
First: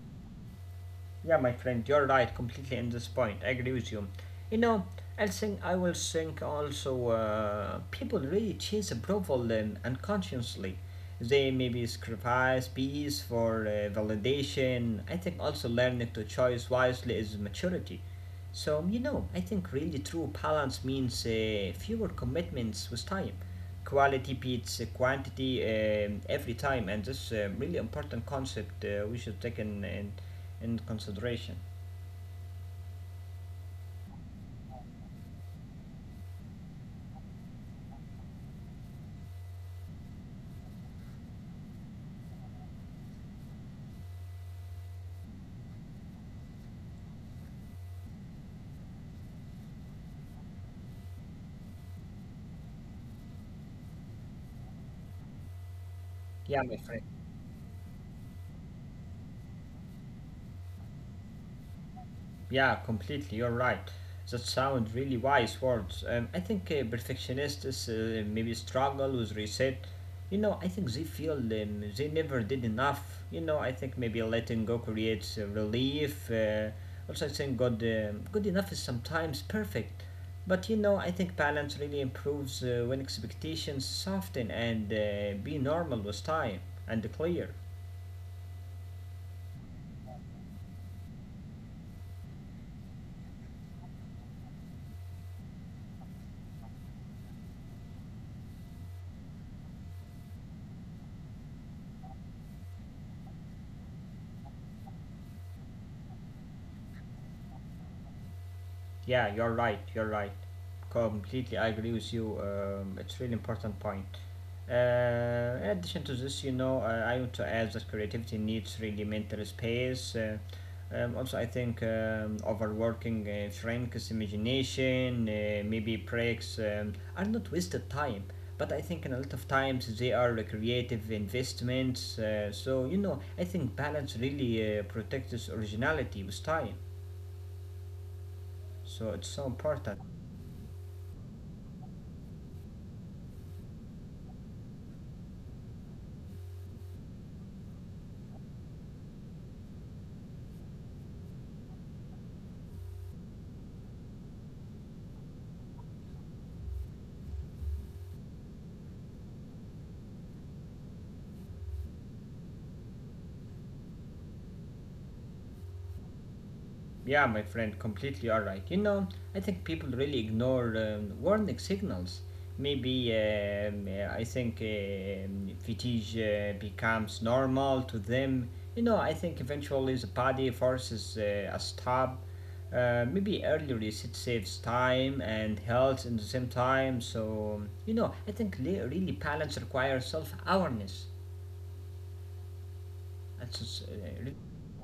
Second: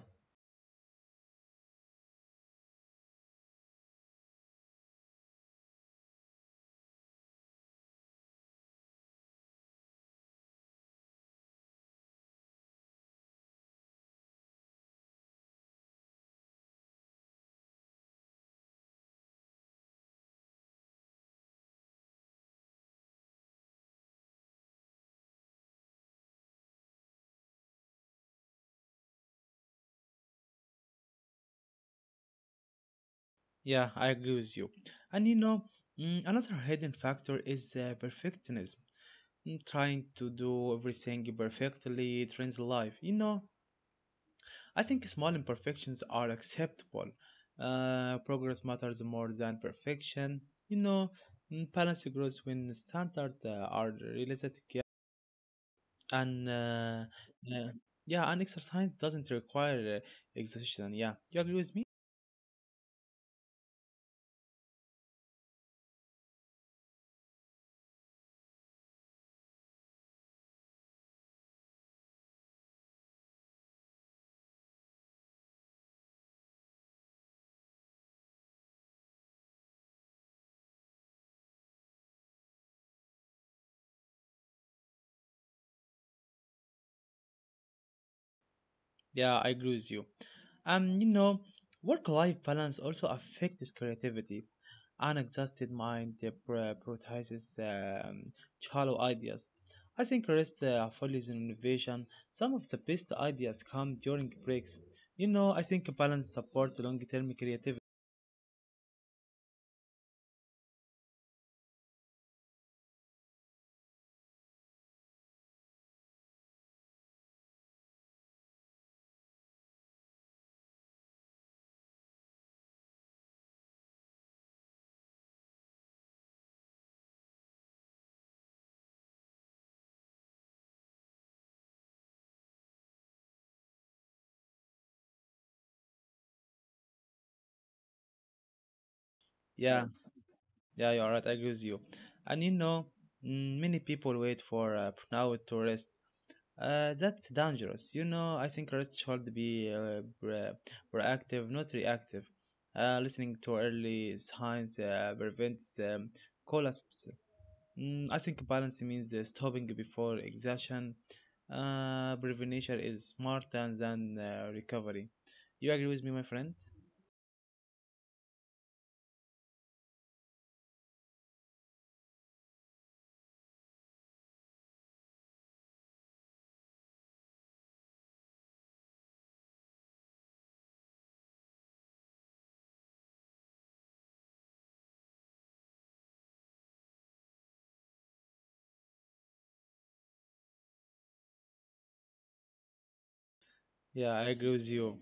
[SPEAKER 2] Yeah, my friend, you're right completely in this point. I agree with you. You know, I think I will think also people really chase approval unconsciously. They maybe sacrifice peace for validation. I think also learning to choose wisely is maturity. So, you know, I think really true balance means fewer commitments with time. Quality beats quantity every time, and this is a really important concept we should take in into consideration.
[SPEAKER 1] yeah, I agree with you. And you know, another hidden factor is perfectionism. Trying to do everything perfectly trains life. You know, I think small imperfections are acceptable. Progress matters more than perfection. You know, balance grows when standards are realistic. Yeah, and
[SPEAKER 2] Yeah, my friend.
[SPEAKER 1] uh, yeah, and exercise doesn't require exhaustion. Yeah, you agree with me?
[SPEAKER 2] Yeah, completely. You're right. That sound really wise words. I think perfectionists maybe struggle with reset. You know, I think they feel they never did enough. You know, I think maybe letting go creates relief. Also, I think good, good enough is sometimes perfect. But you know, I think balance really improves when expectations soften and be normal with time and clear.
[SPEAKER 1] Yeah, I agree with you. You know, work-life balance also affects creativity. An exhausted mind prioritizes shallow ideas. I think rest follows in innovation. Some of the best ideas come during breaks. You know, I think balance supports long-term creativity.
[SPEAKER 2] Yeah, you're right. You're right. Completely, I agree with you. It's really important point. In addition to this, you know, I want to add that creativity needs really mental space. Also, I think overworking shrinks imagination. Maybe breaks are not wasted time, but I think in a lot of times they are creative investments. So you know, I think balance really protects originality with time. So it's so
[SPEAKER 1] Yeah,
[SPEAKER 2] important.
[SPEAKER 1] yeah, you're right. I agree with you. And you know, many people wait for now to rest. That's dangerous. You know, I think artists should be proactive, not reactive. Listening to early signs prevents collapse. I think balance means stopping before exhaustion. Prevention is smarter than recovery. You agree with me, my friend?
[SPEAKER 2] Yeah, my friend, completely alright. You know, I think people really ignore warning signals. Maybe I think fatigue becomes normal to them. You know, I think eventually the body forces a stop. Maybe early reset saves time and health in the same time. So, you know, I think really balance requires self awareness. That's just,
[SPEAKER 1] Yeah, I agree
[SPEAKER 2] re-
[SPEAKER 1] with you.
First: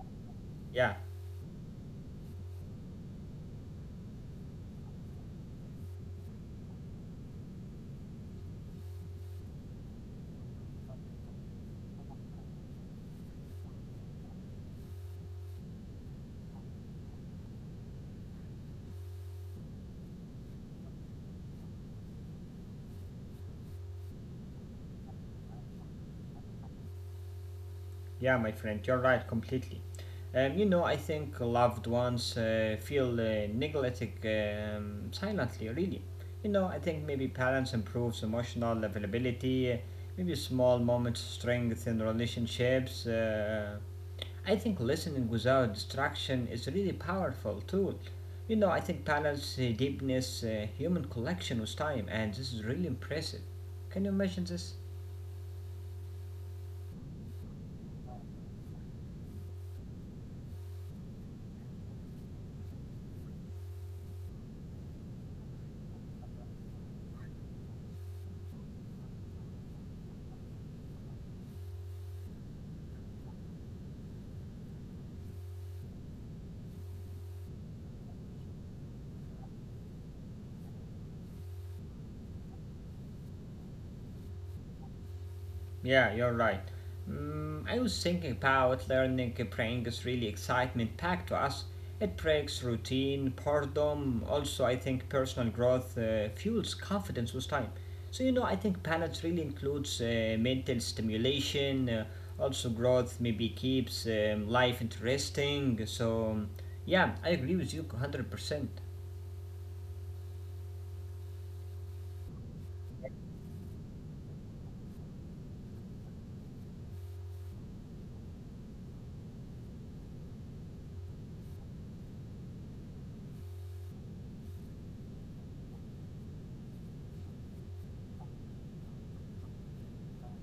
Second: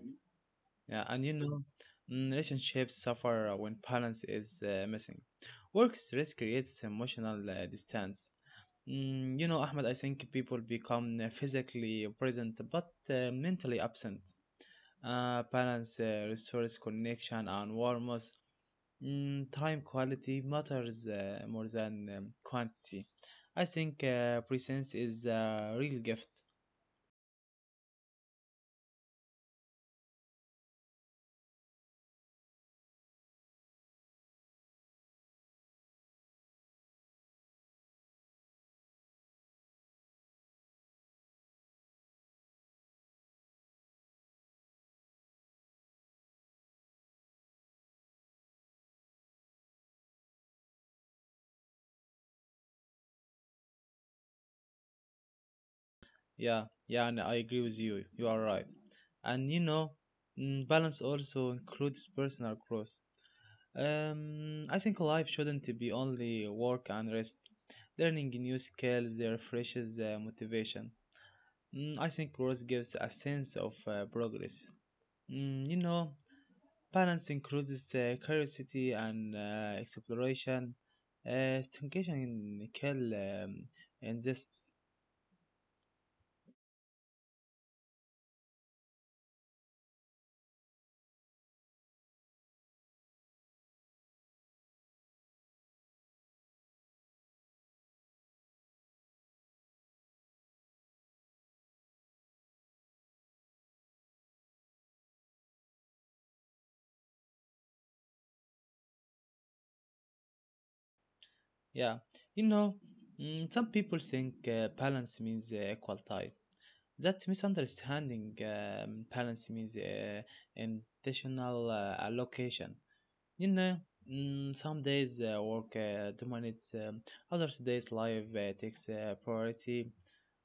[SPEAKER 2] yeah.
[SPEAKER 1] Yeah, and you know, relationships suffer when balance is missing. Work stress creates emotional distance. You know, Ahmed, I think people become physically present but mentally absent. Balance restores connection and warmth. Time quality matters more than quantity. I think presence is a real gift.
[SPEAKER 2] Yeah, my friend, you're right completely. You know, I think loved ones feel neglected silently, really. You know, I think maybe balance improves emotional availability, maybe small moments strengthen relationships. I think listening without distraction is a really powerful tool. You know, I think balance, deepness, human connection with time, and this is really impressive. Can you imagine this?
[SPEAKER 1] Yeah, yeah, and I agree with you. You are right. And you know, balance also includes personal growth. I think life shouldn't be only work and rest. Learning new skills refreshes motivation. I think growth gives a sense of progress. You know, balance includes curiosity and exploration. Stagnation kill and this,
[SPEAKER 2] Yeah, you're right. Mm, I was thinking about learning brings really excitement back to us. It breaks routine, boredom. Also, I think personal growth fuels confidence with time. So, you know, I think balance really includes mental stimulation. Also, growth maybe keeps life interesting. So, yeah, I agree with you 100%.
[SPEAKER 1] yeah. You know, some people think balance means equal time. That misunderstanding balance means intentional allocation. You know, some days work dominates, other days life takes priority.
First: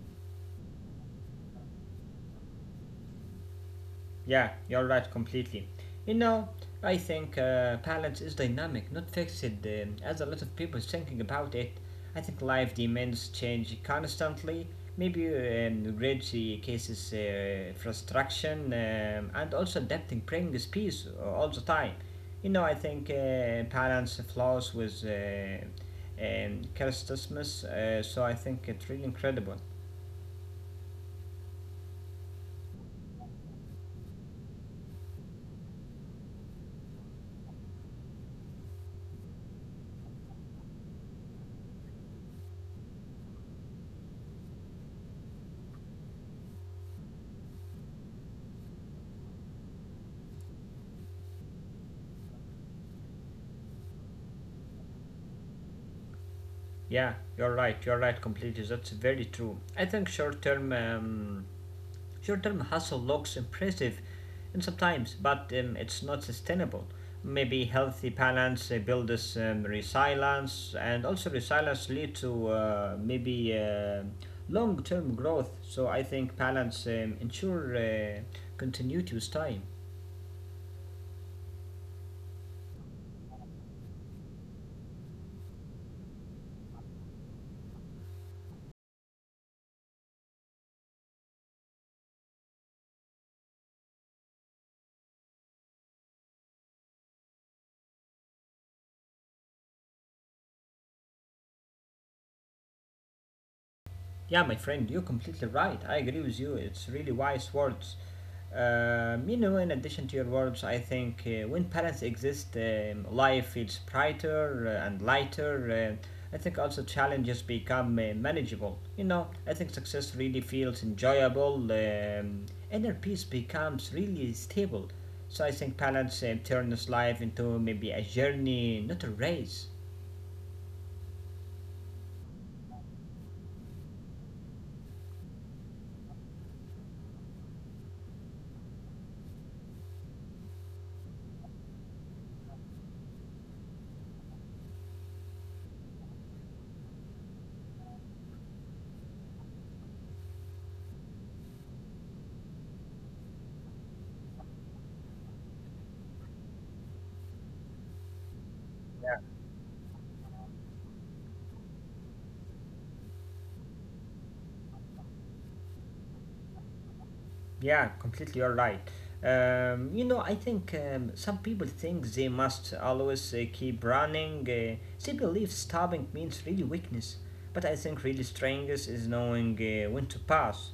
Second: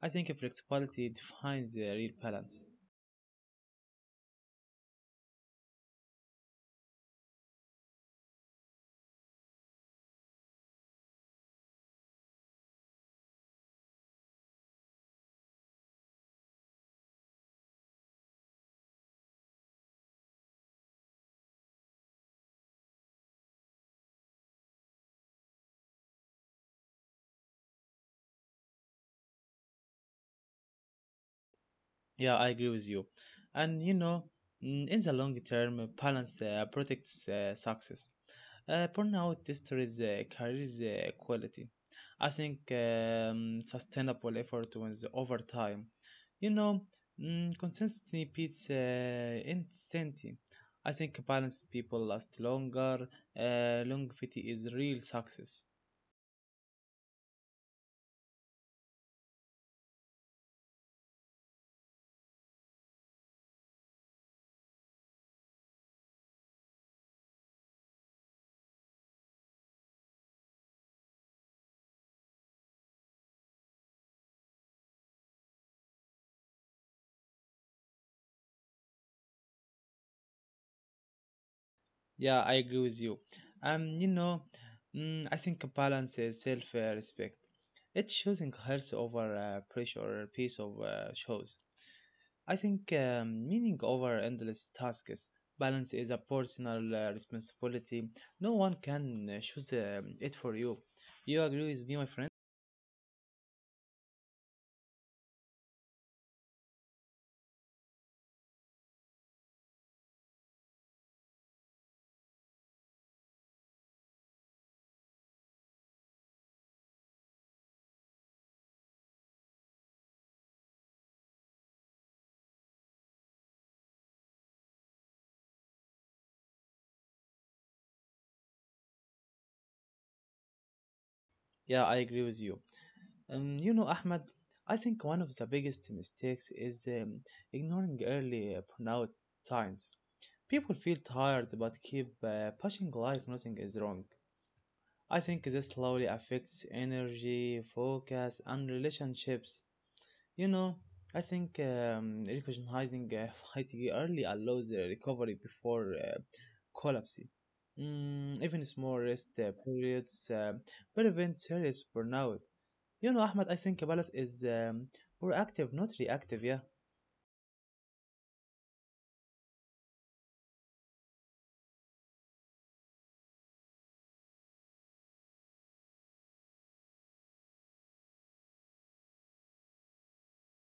[SPEAKER 1] I think flexibility defines real balance.
[SPEAKER 2] Yeah, you're right completely. You know, I think balance is dynamic, not fixed, as a lot of people is thinking about it. I think life demands change constantly. Maybe read the cases frustration and also adapting brings peace all the time. You know, I think balance flows with Christmas, so I think it's really incredible.
[SPEAKER 1] Yeah, I agree with you. And you know, in the long term, balance protects success. Burnout destroys the career's quality. I think sustainable effort wins over time. You know, consistency beats intensity. I think balanced people last longer. Longevity is real success.
[SPEAKER 2] Yeah, you're right. You're right completely. That's very true. I think short-term short-term hustle looks impressive, and sometimes, but it's not sustainable. Maybe healthy balance builds resilience, and also resilience lead to maybe long-term growth. So I think balance ensure continuity with time.
[SPEAKER 1] Yeah, I agree with you. You know, I think balance is self-respect. It's choosing health over pressure or piece of shows. I think meaning over endless tasks. Balance is a personal responsibility. No one can choose it for you. You agree with me, my friend?
[SPEAKER 2] Yeah, my friend, you're completely right. I agree with you. It's really wise words. You know, in addition to your words, I think when parents exist, life feels brighter and lighter. I think also challenges become manageable. You know, I think success really feels enjoyable. Inner peace becomes really stable. So I think parents turn this life into maybe a journey, not a race.
[SPEAKER 1] Yeah, I agree with you. You know, Ahmed, I think one of the biggest mistakes is ignoring early burnout signs. People feel tired but keep pushing life, nothing is wrong. I think this slowly affects energy, focus, and relationships. You know, I think recognizing fatigue early allows recovery before collapse. Even small rest periods prevent serious burnout. You know, Ahmed, I think balance is proactive, not reactive. Yeah,
[SPEAKER 2] Yeah, completely you're right. You know, I think some people think they must always keep running. They believe stopping means really weakness. But I think really strength is knowing when to pass.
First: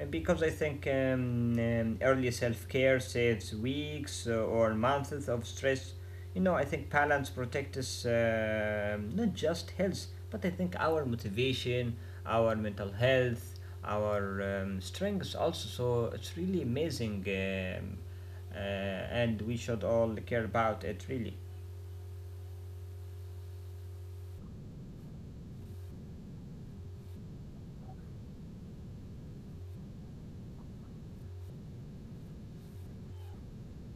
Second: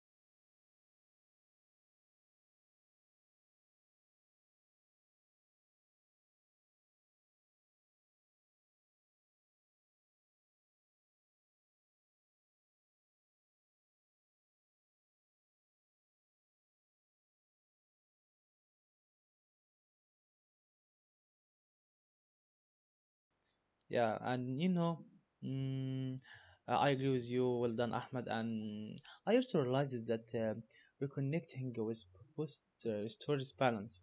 [SPEAKER 2] Because I think early self care saves weeks or months of stress. You know, I think balance protects us, not just health, but I think our motivation, our mental health, our strengths also. So it's really amazing, and we should all care about it, really.
[SPEAKER 1] yeah, and you know, mm, I agree with you. Well done, Ahmed. And I also realized that reconnecting with purpose restores balance.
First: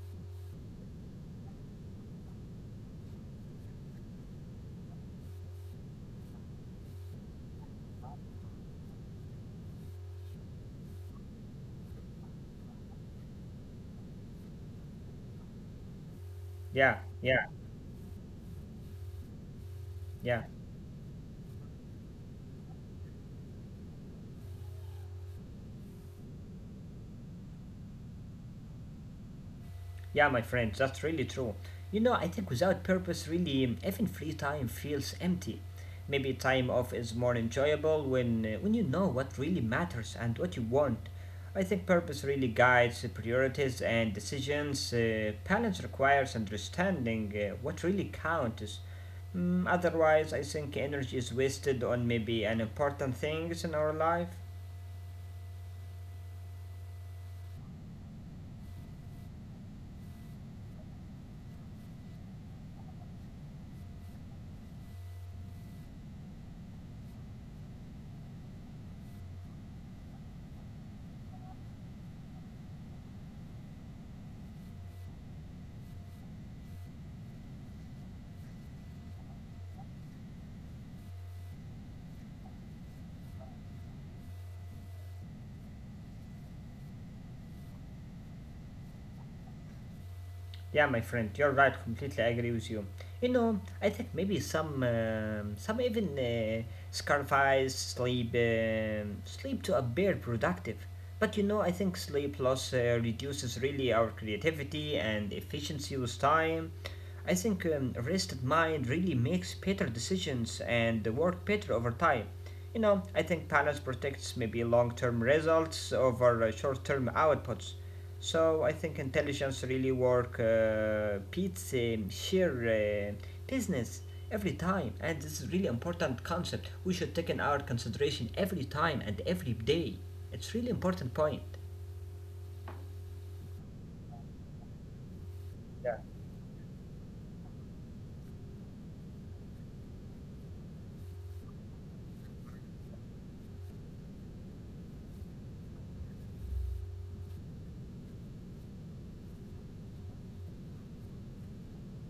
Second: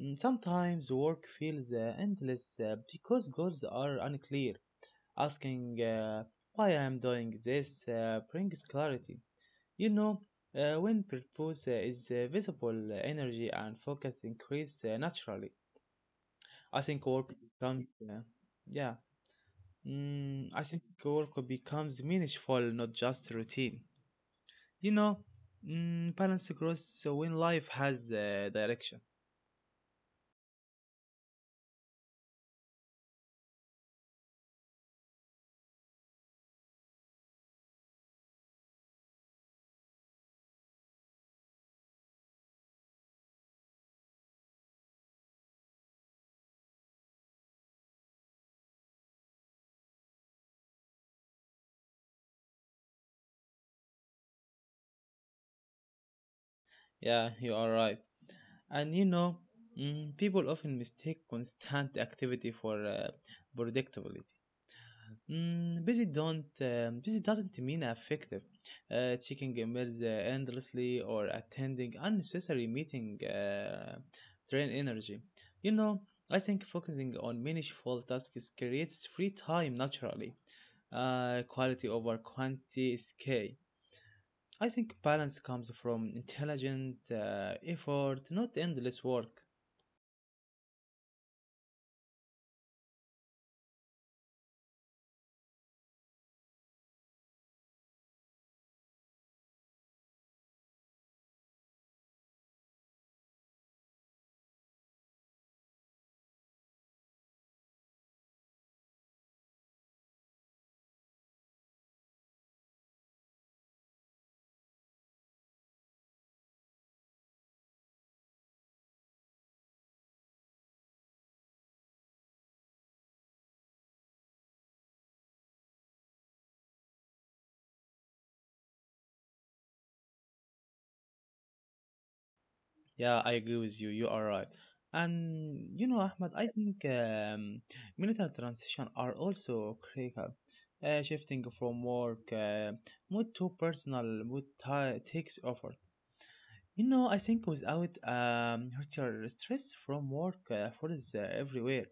[SPEAKER 1] Mm, sometimes work feels endless because goals are unclear. Asking why I'm doing this brings clarity. You know, when purpose is visible, energy and focus increase naturally. I
[SPEAKER 2] Yeah,
[SPEAKER 1] think work
[SPEAKER 2] yeah,
[SPEAKER 1] becomes, yeah,
[SPEAKER 2] yeah.
[SPEAKER 1] I think work becomes meaningful, not just routine. You know, balance grows when life has direction.
[SPEAKER 2] Yeah, my friend, that's really true. You know, I think without purpose, really, even free time feels empty. Maybe time off is more enjoyable when you know what really matters and what you want. I think purpose really guides the priorities and decisions. Balance requires understanding what really counts. Mm, otherwise, I think energy is wasted on maybe unimportant things in our life.
[SPEAKER 1] Yeah, you are right. And you know, people often mistake constant activity for predictability. Busy don't busy doesn't mean effective. Checking emails endlessly or attending unnecessary meeting drain energy. You know, I think focusing on meaningful tasks creates free time naturally. Quality over quantity is key. I think balance comes from intelligent effort, not endless work.
[SPEAKER 2] Yeah, my friend, you're right. Completely agree with you. You know, I think maybe some even sacrifice sleep, sleep to appear productive. But you know, I think sleep loss reduces really our creativity and efficiency with time. I think a rested mind really makes better decisions and work better over time. You know, I think balance protects maybe long-term results over short-term outputs. So I think intelligence really work beats sheer business every time, and this is really important concept we should take in our consideration every time and every day. It's really important point.
[SPEAKER 1] Yeah, I agree with you. You are right. And
[SPEAKER 2] Yeah.
[SPEAKER 1] you know, Ahmed, I think military transition are also critical. Shifting from work mood to personal mood ti takes effort. You know, I think without your stress from work, food is everywhere.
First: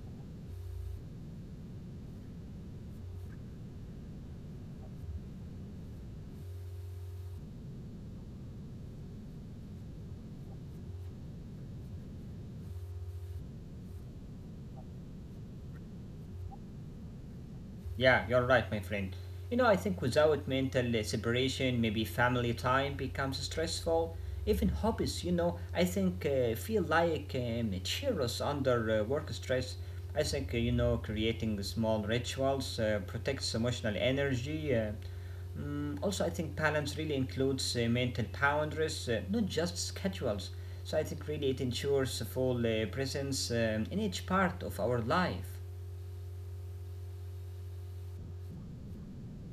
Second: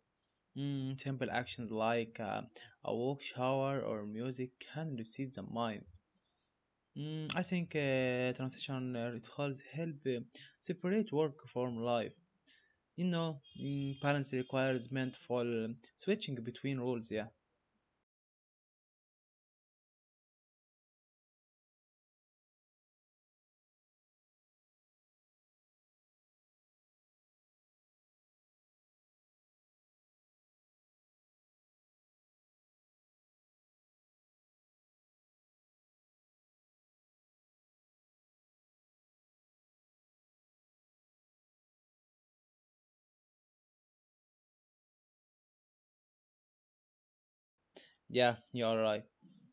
[SPEAKER 1] Simple actions like a walk, shower, or music can receive the mind. I think transition rituals help separate work from life. You know, balance requires mindful switching between roles. Yeah,
[SPEAKER 2] Yeah, you're right, my friend. You know, I think without mental separation, maybe family time becomes stressful. Even hobbies, you know, I think feel like cheerless under work stress. I think, you know, creating small rituals protects emotional energy. Mm, also, I think balance really includes mental boundaries, not just schedules. So I think really it ensures full presence in each part of our life.
[SPEAKER 1] yeah, you are right.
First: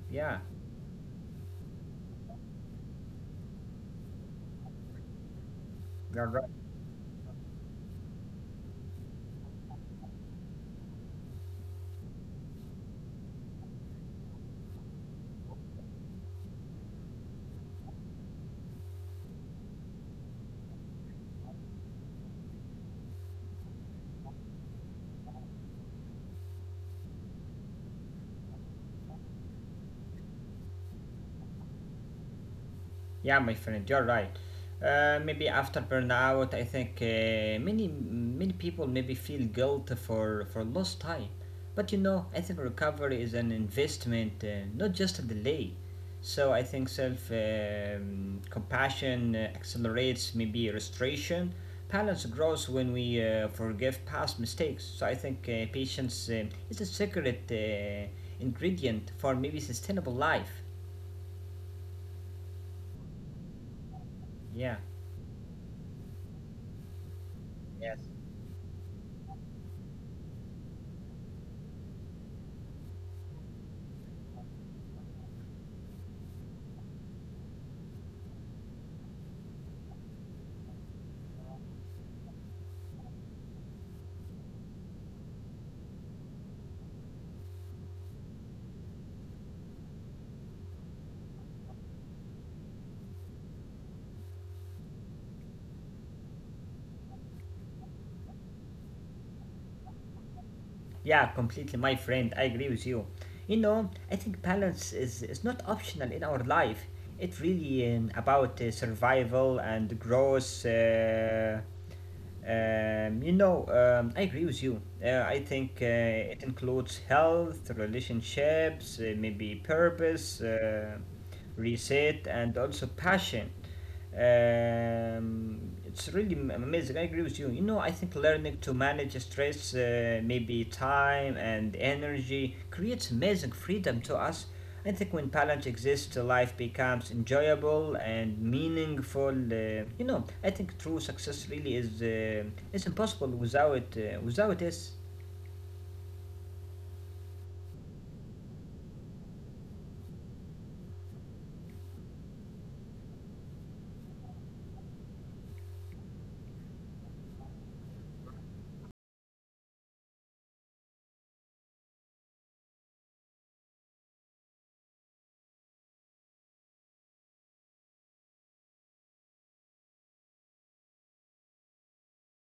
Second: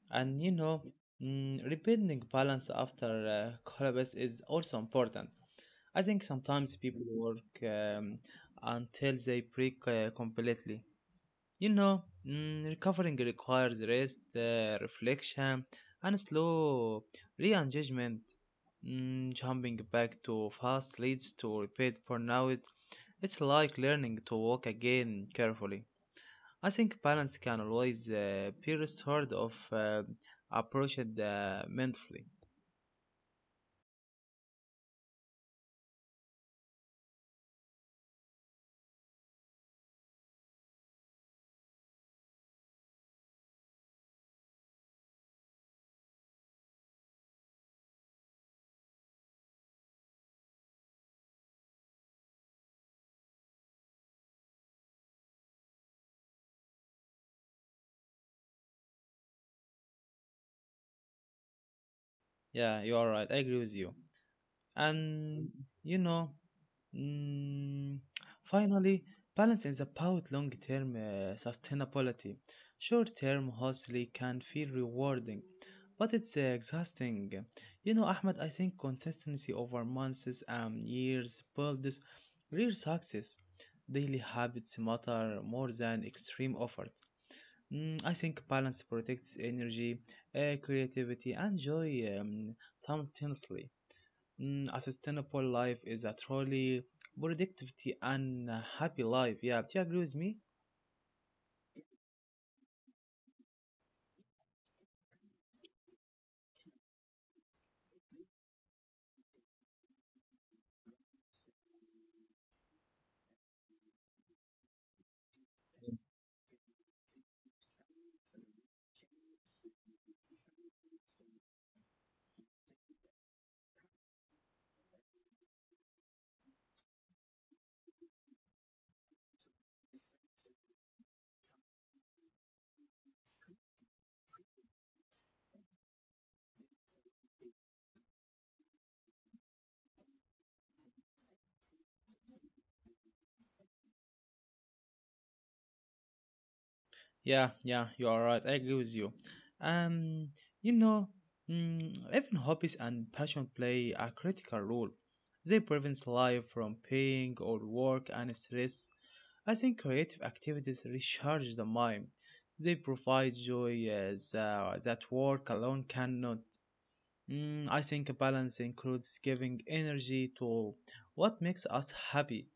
[SPEAKER 2] Yeah,
[SPEAKER 1] And you know, rebuilding balance after collapse is also important. I think
[SPEAKER 2] you're right.
[SPEAKER 1] sometimes people work until they break completely. You know, recovering requires rest, reflection, and slow re-engagement. Jumping back too fast leads to repeat burnout. It's like learning to walk again carefully. I think balance can always be restored of approached mentally.
[SPEAKER 2] Yeah, my friend, you're right. Maybe after burnout, I think many people maybe feel guilt for lost time. But you know, I think recovery is an investment, not just a delay. So I think self compassion accelerates maybe restoration. Balance grows when we forgive past mistakes. So I think patience is a secret ingredient for maybe sustainable life.
[SPEAKER 1] Yeah, you are right. I agree with you.
[SPEAKER 2] Yeah.
[SPEAKER 1] And you know, mm, finally, balance is about long term sustainability. Short term hustling can feel rewarding, but it's exhausting. You know, Ahmed, I think consistency over months and years builds real success. Daily habits matter more than extreme effort. I think balance protects energy, creativity, and joy simultaneously. A sustainable life is a truly productivity and a happy life. Yeah, do you agree with me?
[SPEAKER 2] Yeah, completely, my friend. I agree with you. You know, I think balance is not optional in our life. It really about survival and growth. You know, I agree with you. I think it includes health, relationships, maybe purpose, reset, and also passion. It's really amazing. I agree with you. You know, I think learning to manage stress, maybe time and energy, creates amazing freedom to us. I think when balance exists, life becomes enjoyable and meaningful. You know, I think true success really is impossible without this.
[SPEAKER 1] Yeah, yeah, you are right. I agree with you. Um, you know, even hobbies and passion play a critical role. They prevent life from pain or work and stress. I think creative activities recharge the mind. They provide joy as, that work alone cannot. I think balance includes giving energy to what makes us happy.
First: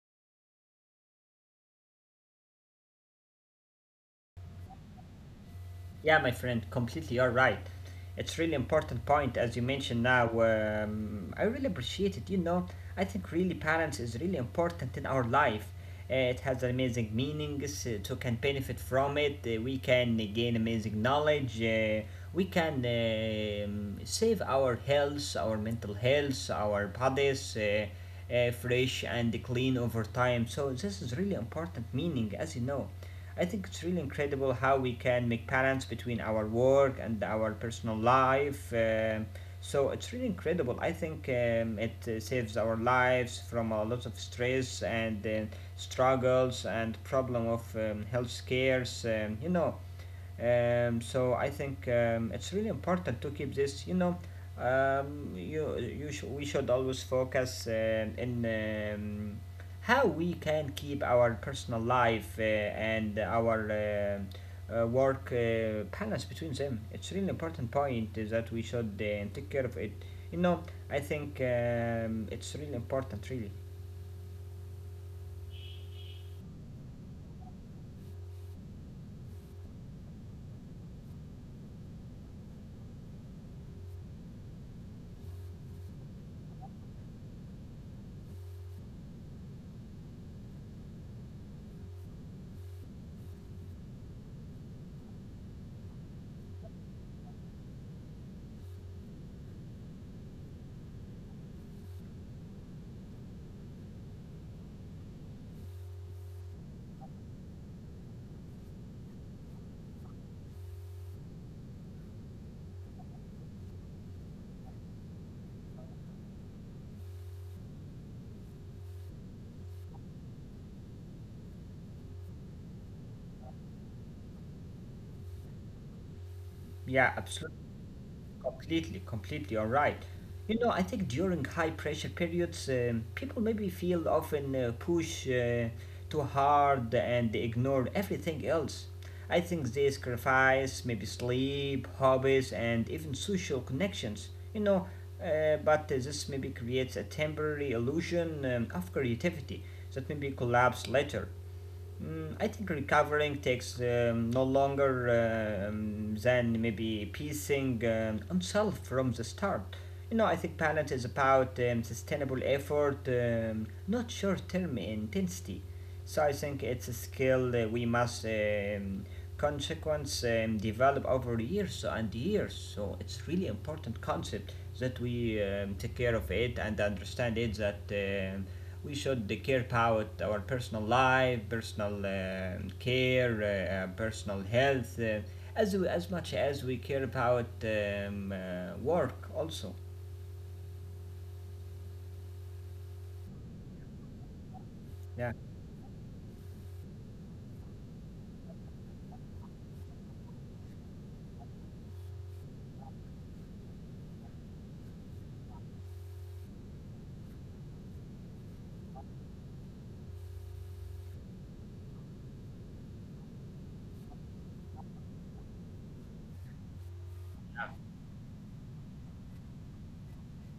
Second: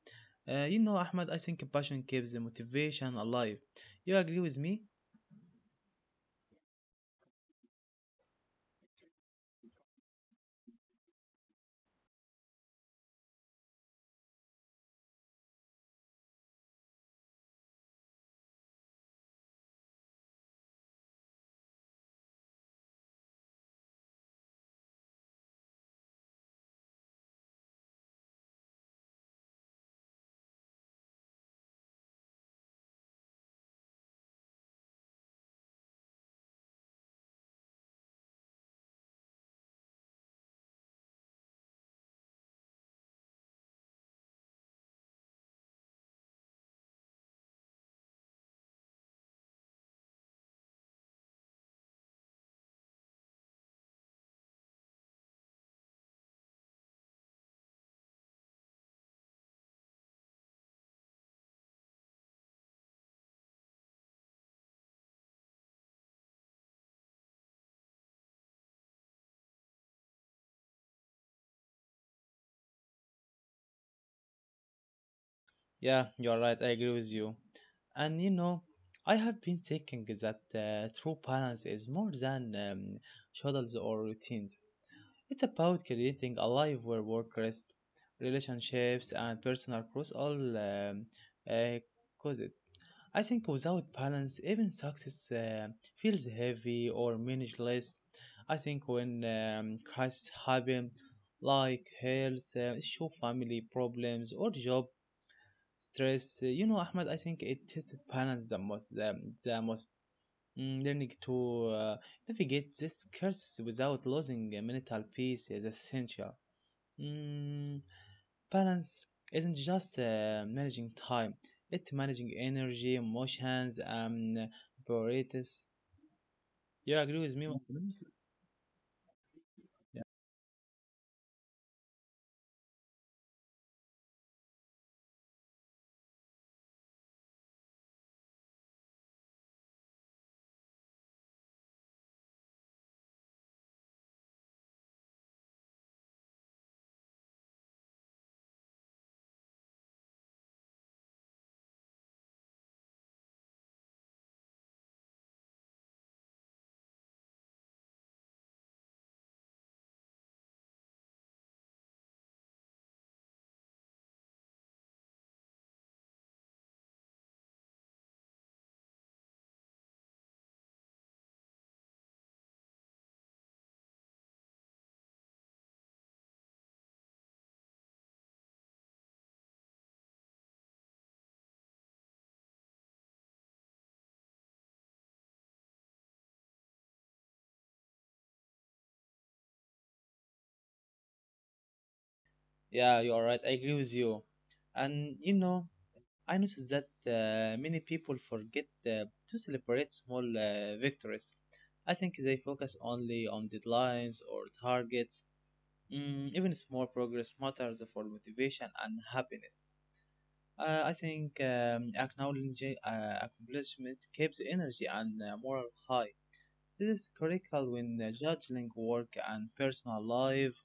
[SPEAKER 1] You know, Ahmad, I think passion keeps the motivation alive. You agree with me?
[SPEAKER 2] Yeah, my friend, completely. You're right. It's really important point as you mentioned now. I really appreciate it. You know, I think really balance is really important in our life. It has amazing meanings. So can benefit from it. We can gain amazing knowledge. We can save our health, our mental health, our bodies. Fresh and clean over time, so this is really important meaning as you know, I think it's really incredible how we can make balance between our work and our personal life. So it's really incredible. I think it saves our lives from a lot of stress and struggles and problem of health scares. You know, so I think it's really important to keep this. You know, we should always focus in how we can keep our personal life and our um work balance between them. It's really important point is that we should take care of it. You know, I think it's really important. Really,
[SPEAKER 1] Yeah, you're right. I agree with you. And you know, I have been thinking that true balance is more than schedules or routines. It's about creating a life where work, rest, relationships, and personal growth all uh, cause it. I think without balance, even success feels heavy or meaningless. I think when crises happen, like health issue, family problems, or job stress, you know, Ahmed, I think it tests balance the most. The most. Learning to navigate this curse without losing mental peace is essential. Mm, balance isn't just managing time; it's managing energy, emotions, and priorities. You
[SPEAKER 2] yeah,
[SPEAKER 1] agree with me,
[SPEAKER 2] absolutely.
[SPEAKER 1] Muslim?
[SPEAKER 2] Completely, completely, all right.
[SPEAKER 1] Yeah,
[SPEAKER 2] You know, I think during high pressure periods, people maybe feel often push too hard and they ignore everything else. I think they sacrifice maybe sleep, hobbies, and even social connections. You know, but this maybe creates a temporary illusion of creativity that maybe collapse later. I think recovering takes no longer than maybe piecing oneself from the start. You know, I think balance is about sustainable effort, not short term intensity. So I think it's a skill that we must consequence develop over years, and years. So it's really important concept that we take care of it and understand it, that we should care about our personal life, personal care, personal health, as much as we care about work also.
[SPEAKER 1] yeah, you are right. I agree with you. And you
[SPEAKER 2] Yeah.
[SPEAKER 1] know, I noticed that many people forget to celebrate small victories. I think they focus only on deadlines or targets. Mm, even small progress matters for motivation and happiness. I think acknowledging accomplishment keeps energy and morale high. This is critical when judging work and personal life.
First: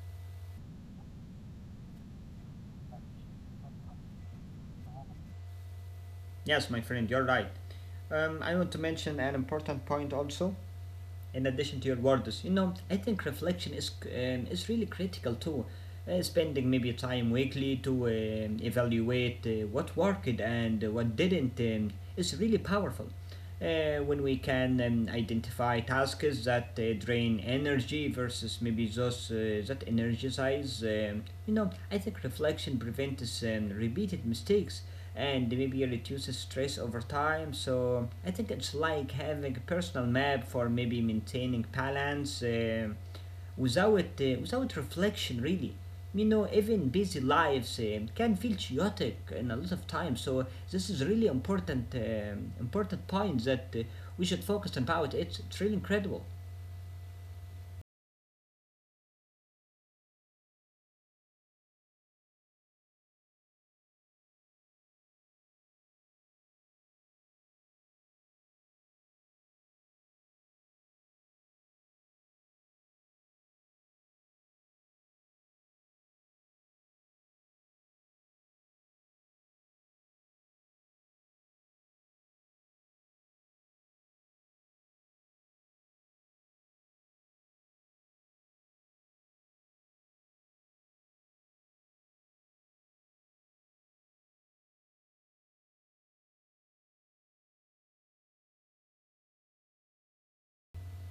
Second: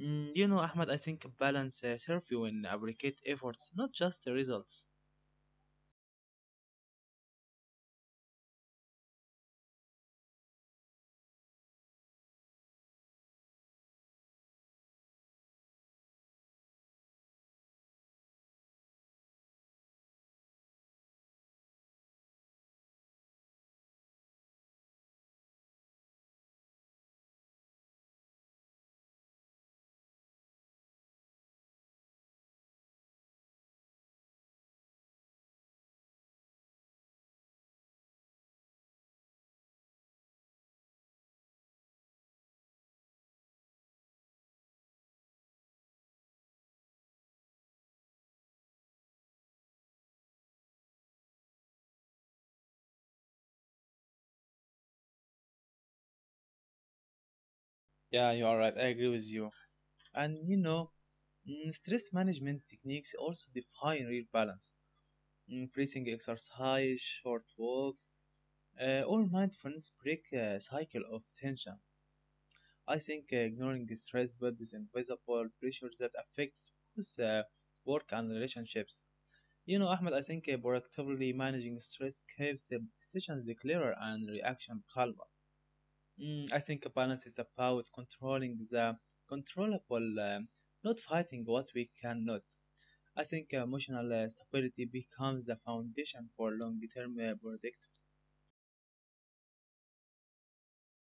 [SPEAKER 1] You know, Ahmed, I think balance serves you when appreciate efforts, not just the results.
[SPEAKER 2] Yes, my friend, you're right. I want to mention an important point also, in addition to your words. You know, I think reflection is really critical too. Spending maybe time weekly to evaluate what worked and what didn't is really powerful when we can identify tasks that drain energy versus maybe those that energize. You know, I think reflection prevents repeated mistakes and maybe reduces stress over time. So I think it's like having a personal map for maybe maintaining balance. Without reflection really, you know, even busy lives can feel chaotic in a lot of time, so this is really important important point that we should focus about. It's really incredible.
[SPEAKER 1] Yeah, you are right. I agree with you. And you know, stress management techniques also define real balance. Breathing exercise, short walks, or mindfulness break a cycle of tension. I think ignoring the stress builds invisible pressure that affects both work and relationships. You know, Ahmed, I think proactively managing stress keeps decisions clearer and reaction calmer. I think balance is about controlling the controllable, not fighting what we cannot. I think emotional stability becomes the foundation for long-term.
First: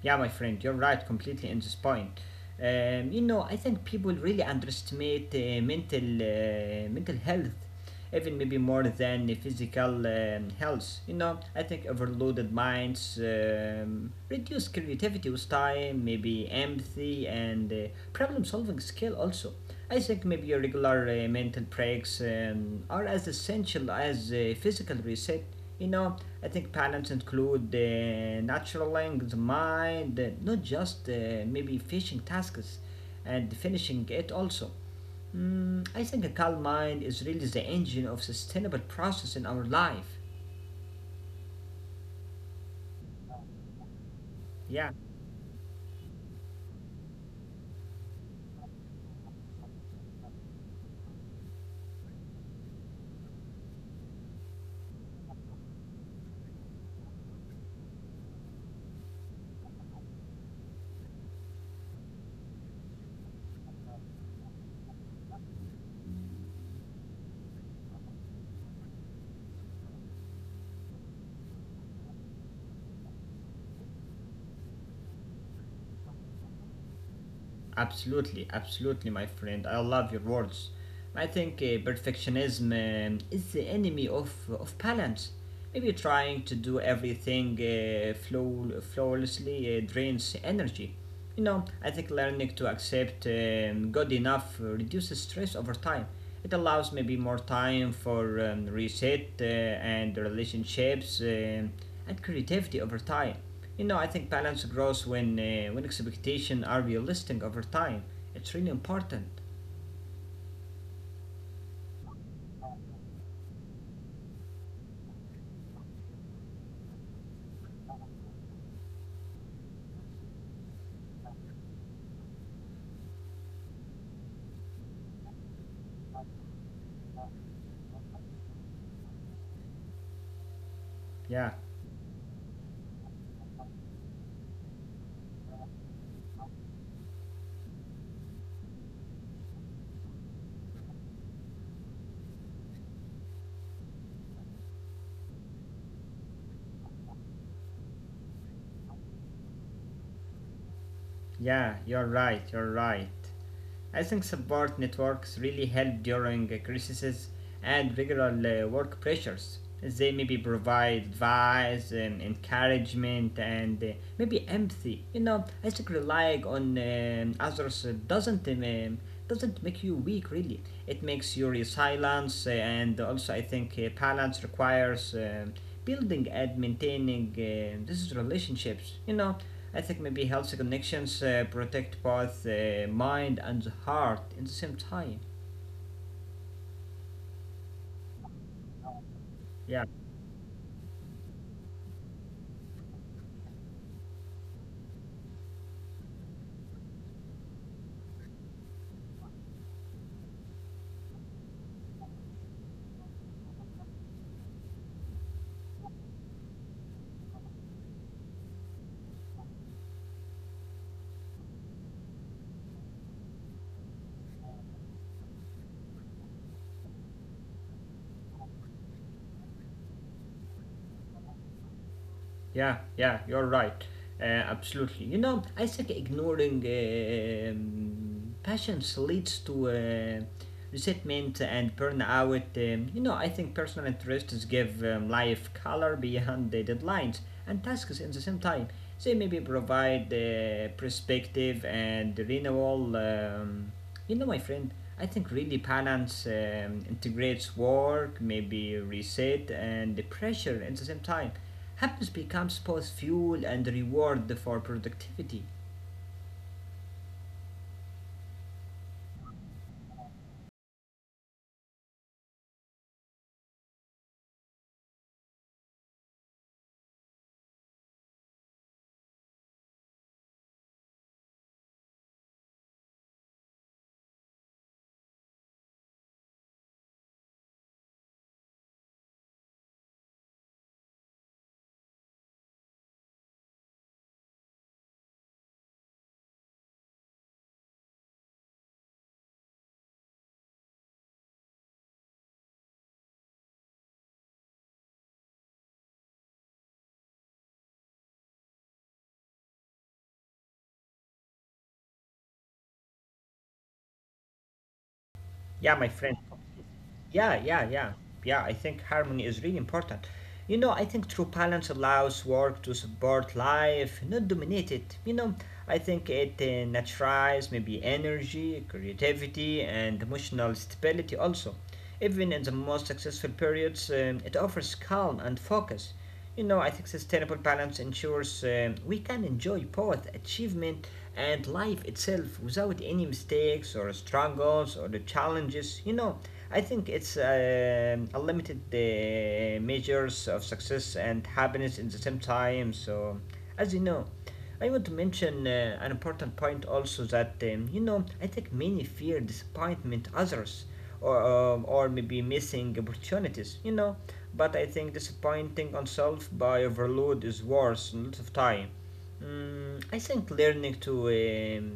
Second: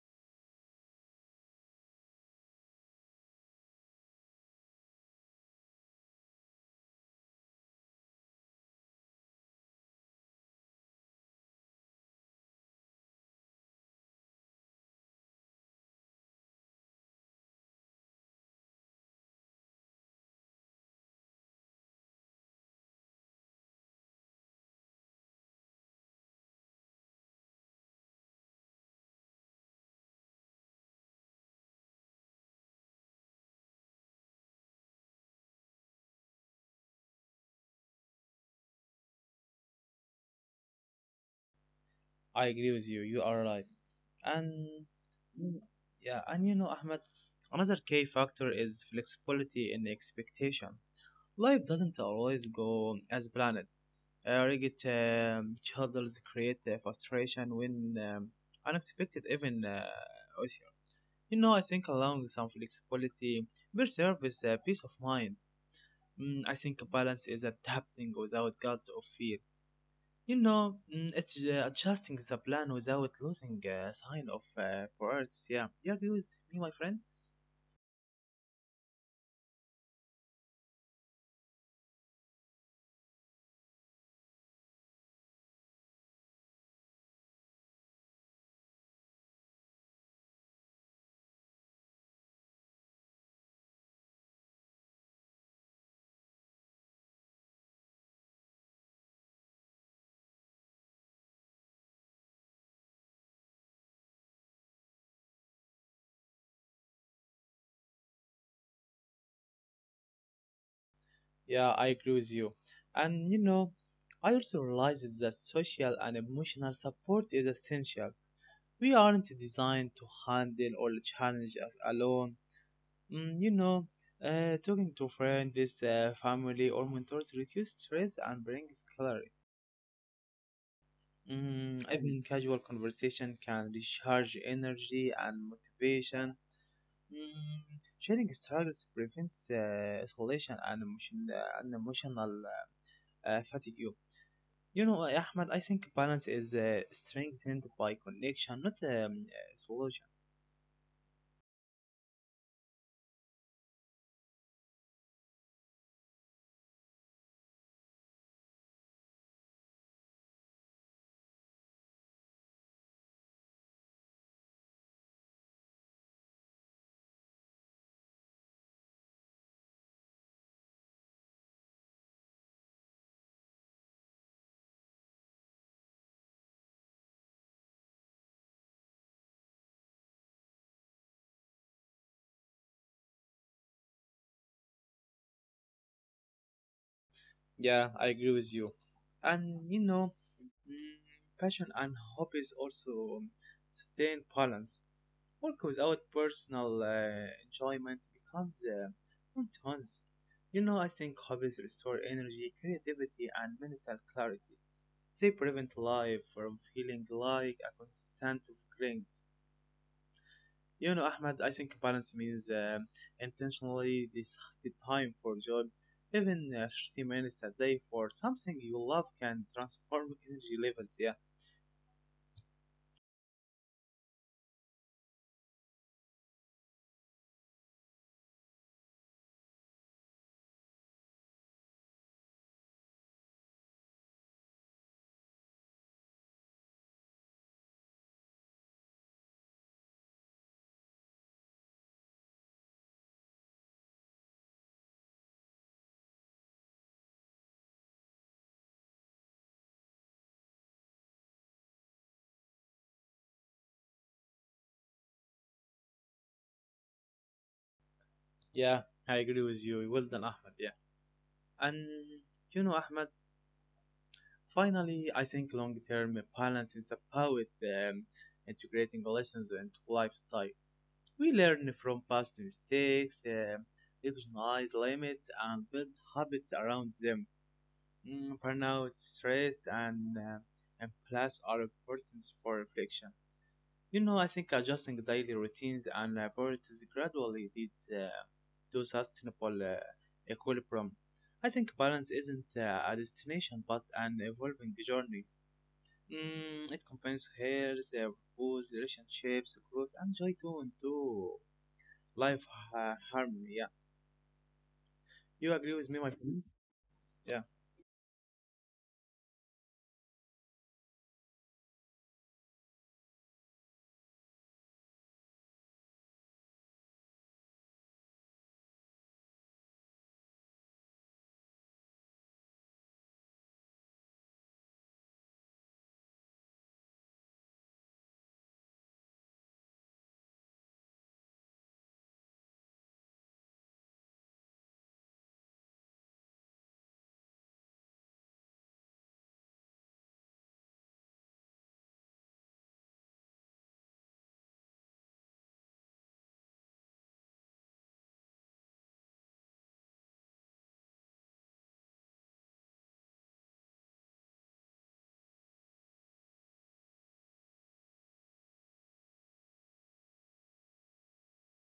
[SPEAKER 2] Yeah, my friend, you're right, completely in this point. You know, I think people really underestimate mental health, even maybe more than the physical health. You know, I think overloaded minds reduce creativity with time, maybe empathy and problem solving skill also. I think maybe your regular mental breaks are as essential as physical reset. You know, I think patterns include the natural language, mind, not just maybe finishing tasks and finishing it also. I think a calm mind is really the engine of sustainable process in our life.
[SPEAKER 1] I agree with you. You are right. And
[SPEAKER 2] Yeah.
[SPEAKER 1] mm, yeah, and you know, Ahmed, another key factor is flexibility in expectation. Life doesn't always go as planned. Rigid schedules create frustration when unexpected even occur. You know, I think allowing some flexibility will serve as a peace of mind. I think balance is adapting without guilt or fear. You know, it's adjusting the plan without losing a sign of priorities. Yeah, you agree with me, my friend?
[SPEAKER 2] Absolutely, absolutely, my friend. I love your words. I think perfectionism is the enemy of balance. Maybe trying to do everything flawlessly drains energy. You know, I think learning to accept good enough reduces stress over time. It allows maybe more time for reset and relationships and creativity over time. You know, I think balance grows when when expectations are realistic over time. It's really important.
[SPEAKER 1] Yeah, I agree with you. And you know, I also realized that social and emotional support is essential. We aren't designed to handle all the challenges alone. You know, talking to friends, family, or mentors reduce stress and brings clarity.
[SPEAKER 2] Yeah,
[SPEAKER 1] Even casual conversation can recharge energy and motivation. Sharing struggles prevents isolation and emotional fatigue. You know, Ahmed, I think balance is strengthened by connection, not solution.
[SPEAKER 2] yeah, you're right. You're right. I think support networks really help during crises and regular work pressures. They maybe provide advice, encouragement, and maybe empathy. You know, I think relying on others doesn't make you weak. Really, it makes you resilient, and also I think balance requires building and maintaining these relationships. You know, I think maybe healthy connections protect both the mind and the heart in the same time.
[SPEAKER 1] Yeah, I agree with you. And you
[SPEAKER 2] Yeah,
[SPEAKER 1] know, mm, passion and hobbies also sustain balance. Work without personal enjoyment becomes monotonous. You know, I think hobbies restore energy, creativity, and mental clarity. They prevent life from feeling like a constant grind. You know, Ahmed, I think balance means intentionally decided time for joy. Even 30 minutes a day for something you love can transform energy levels. Yeah,
[SPEAKER 2] yeah, yeah, you're right. Uh, Absolutely. You know, I think ignoring passions leads to resentment and burnout. You know, I think personal interests give life color beyond the deadlines and tasks in the same time. They maybe provide perspective and renewal. You know, my friend, I think really balance integrates work, maybe reset and the pressure at the same time. Happiness becomes both fuel and reward for productivity.
[SPEAKER 1] yeah, I agree with you. Well done, Ahmed. Yeah. And, you know, Ahmed, finally, I think long term balance is about integrating lessons into lifestyle. We learn from past mistakes, recognize limits, and build habits around them. Burnout, stress, and plus are important for reflection. You know, I think adjusting daily routines and priorities gradually leads to sustainable equilibrium. I think balance isn't a destination but an evolving journey. It combines health, purpose, relationships, growth, and joy to and life harmony. Yeah, you
[SPEAKER 2] Yeah,
[SPEAKER 1] agree
[SPEAKER 2] my
[SPEAKER 1] with me, my
[SPEAKER 2] friend.
[SPEAKER 1] friend? Mhm.
[SPEAKER 2] Yeah,
[SPEAKER 1] Yeah,
[SPEAKER 2] yeah, yeah. Yeah, I think harmony is really important. You know, I think true balance allows work to support life, not dominate it. You know, I think it naturalizes maybe energy, creativity, and emotional stability also. Even in the most successful periods, it offers calm and focus. You know, I think sustainable balance ensures we can enjoy both achievement and life itself without any mistakes or struggles or the challenges. You know, I think it's a limited measures of success and happiness in the same time. So, as you know, I want to mention an important point also, that you know, I think many fear disappointment others or or maybe missing opportunities. You know, but I think disappointing oneself by overload is worse a lot of time. I think learning to um,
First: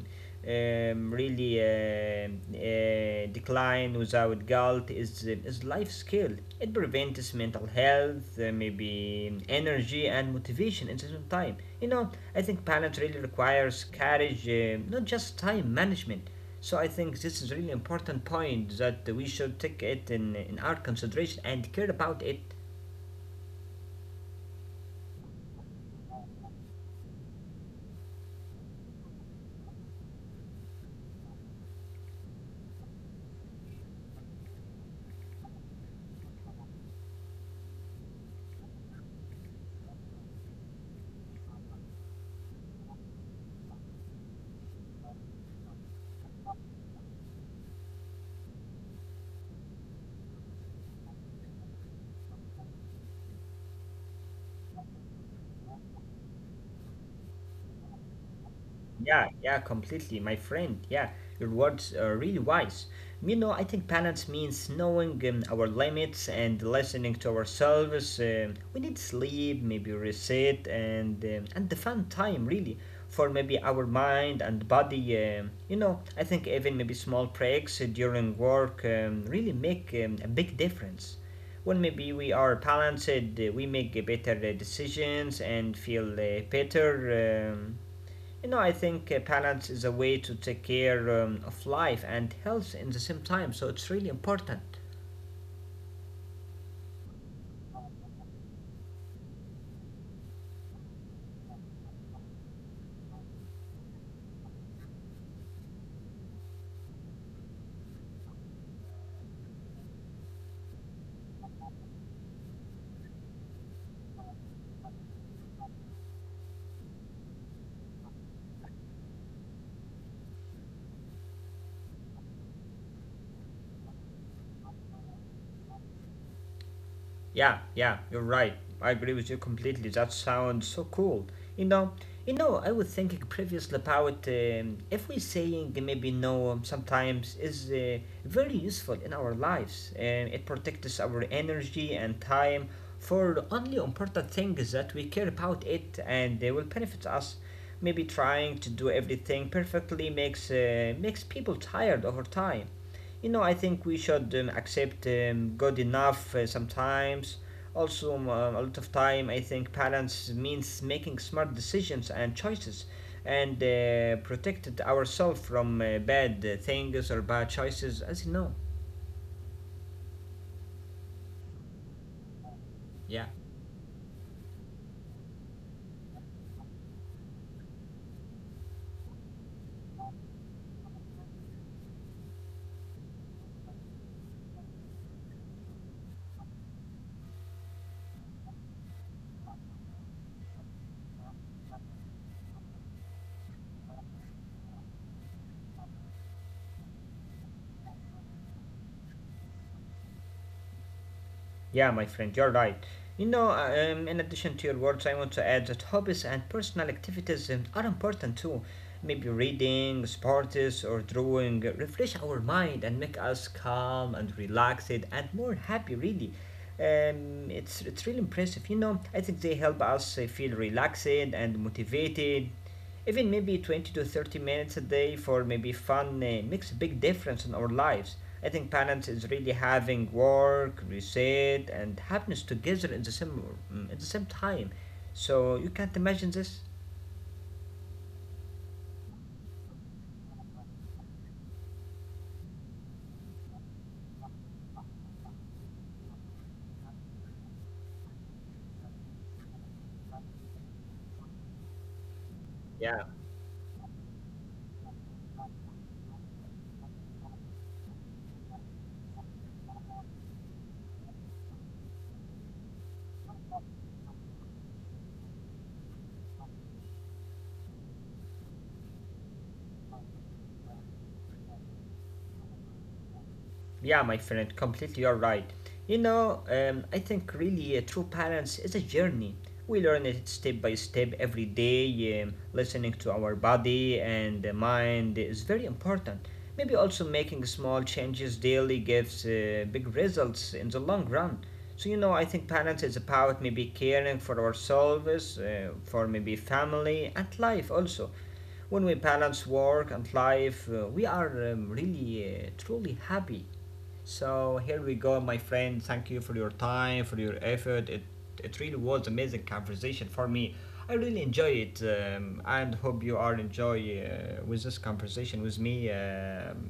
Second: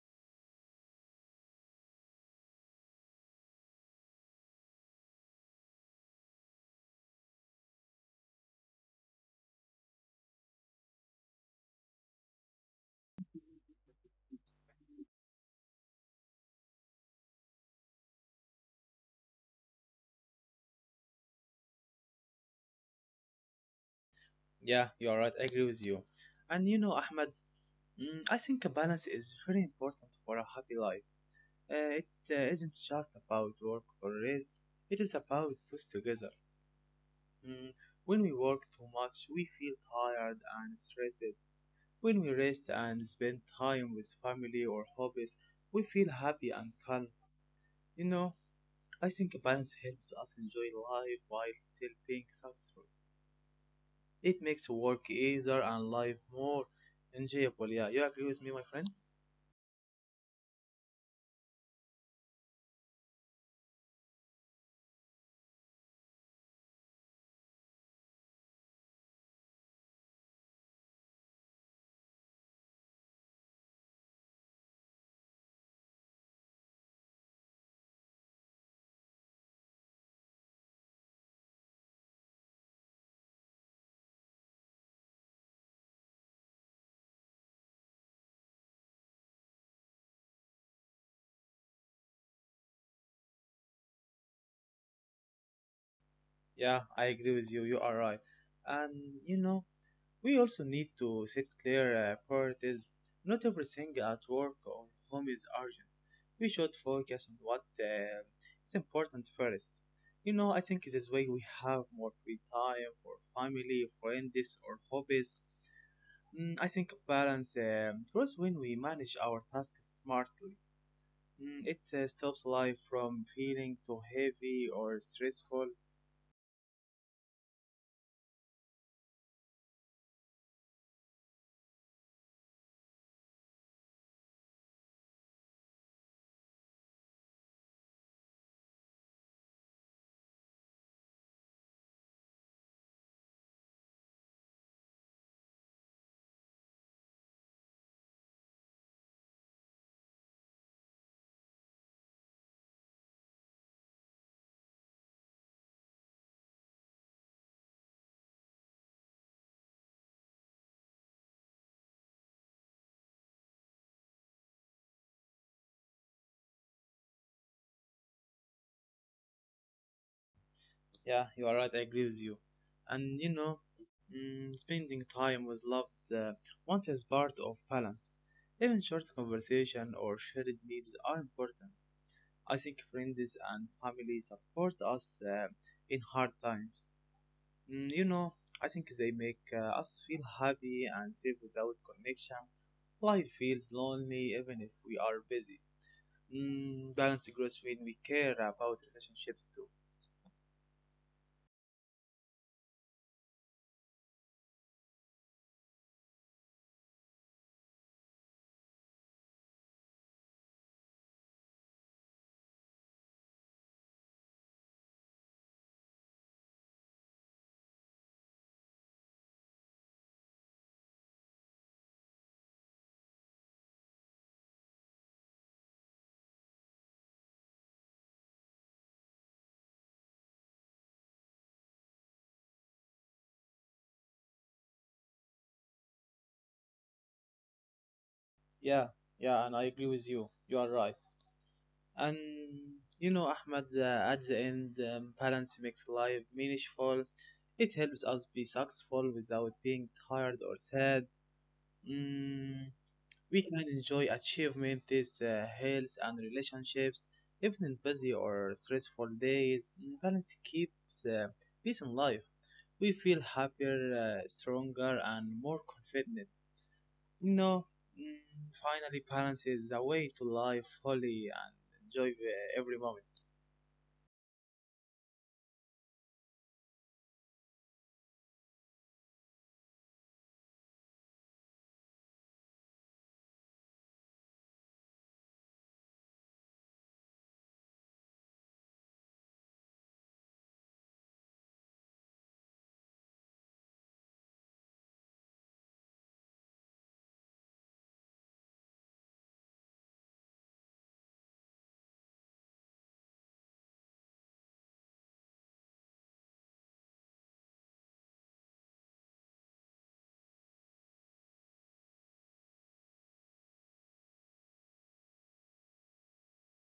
[SPEAKER 2] um, really decline without guilt is life skill. It prevents mental health, maybe energy and motivation at the same time. You know, I think balance really requires courage, not just time management. So I think this is a really important point that we should take it in our consideration and care about it.
[SPEAKER 1] yeah, you are right. I agree with you. And you know, Ahmed, I think a balance is very important for a happy life. It isn't just about work or rest. It is about both together. Mm, when we work too much, we feel tired and stressed. When we rest and spend time with family or hobbies, we feel happy and calm. You know, I think a balance helps us enjoy life while still being successful. It makes work easier and life more enjoyable. Yeah, you agree with me, my friend?
[SPEAKER 2] Yeah, yeah, completely, my friend. Yeah, your words are really wise. You know, I think balance means knowing our limits and listening to ourselves. We need sleep, maybe reset, and the fun time really for maybe our mind and body. You know, I think even maybe small breaks during work really make a big difference. When maybe we are balanced, we make better decisions and feel better. Um, you know, I think balance is a way to take care of life and health in the same time, so it's really important.
[SPEAKER 1] Yeah, I agree with you. You are right. And you know, we also need to set clear priorities. Not everything at work or home is urgent. We should focus on what is important first. You know, I think this way we have more free time for family, friends, or hobbies. I think balance grows when we manage our tasks smartly. It stops life from feeling too heavy or stressful.
[SPEAKER 2] Yeah, yeah, you're right. I agree with you completely. That sounds so cool. You know, you know, I was thinking previously about if we saying maybe no sometimes is very useful in our lives. It protects our energy and time for only important things that we care about it, and they will benefit us. Maybe trying to do everything perfectly makes people tired over time. You know, I think we should accept good enough sometimes. Also, a lot of time, I think balance means making smart decisions and choices and protected ourselves from bad things or bad choices, as you know.
[SPEAKER 1] Yeah, you are right. I agree with you. And you
[SPEAKER 2] Yeah.
[SPEAKER 1] know, spending time with loved ones is part of balance. Even short conversation or shared meals are important. I think friends and family support us in hard times. You know, I think they make us feel happy and safe without connection. Life feels lonely even if we are busy. Balance grows when we care about relationships too.
[SPEAKER 2] Yeah, my friend, you're right. You know, in addition to your words, I want to add that hobbies and personal activities are important too. Maybe reading, sports, or drawing refresh our mind and make us calm and relaxed and more happy, really. It's really impressive. You know, I think they help us feel relaxed and motivated. Even maybe 20 to 30 minutes a day for maybe fun makes a big difference in our lives. I think balance is really having work, reset, and happiness together in the same at the same time. So you can't imagine this.
[SPEAKER 1] Yeah, yeah, and I agree with you. You are right. And you know, Ahmed, at the end, balance makes life meaningful. It helps us be successful without being tired or sad. Mm,
[SPEAKER 2] Yeah.
[SPEAKER 1] we can enjoy achievements, health, and relationships, even in busy or stressful days. Balance keeps uh, peace in life. We feel happier, stronger, and more confident. No, mm, finally, balance is the way to live fully and enjoy every moment.
[SPEAKER 2] Yeah, my friend, completely you're right. You know, I think really true balance is a journey. We learn it step by step every day. Listening to our body and the mind is very important. Maybe also making small changes daily gives big results in the long run. So, you know, I think balance is about maybe caring for ourselves, for maybe family and life also. When we balance work and life, we are really truly happy. So here we go, my friend. Thank you for your time, for your effort. It really was amazing conversation for me. I really enjoy it, and hope you are enjoy with this conversation with me.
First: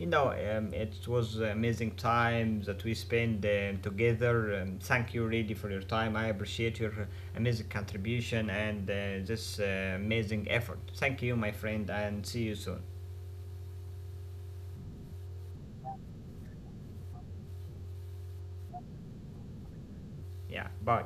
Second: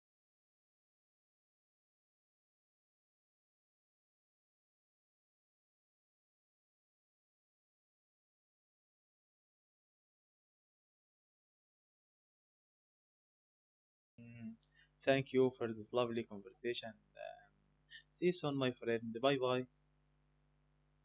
[SPEAKER 2] You know, it was amazing time that we spent together. Thank you really for your time. I appreciate your amazing contribution and this amazing effort. Thank you, my friend, and see you soon.
[SPEAKER 1] Mm, Thank you for this lovely conversation. Uh, See you soon, my friend. Bye bye.
[SPEAKER 2] Yeah, bye.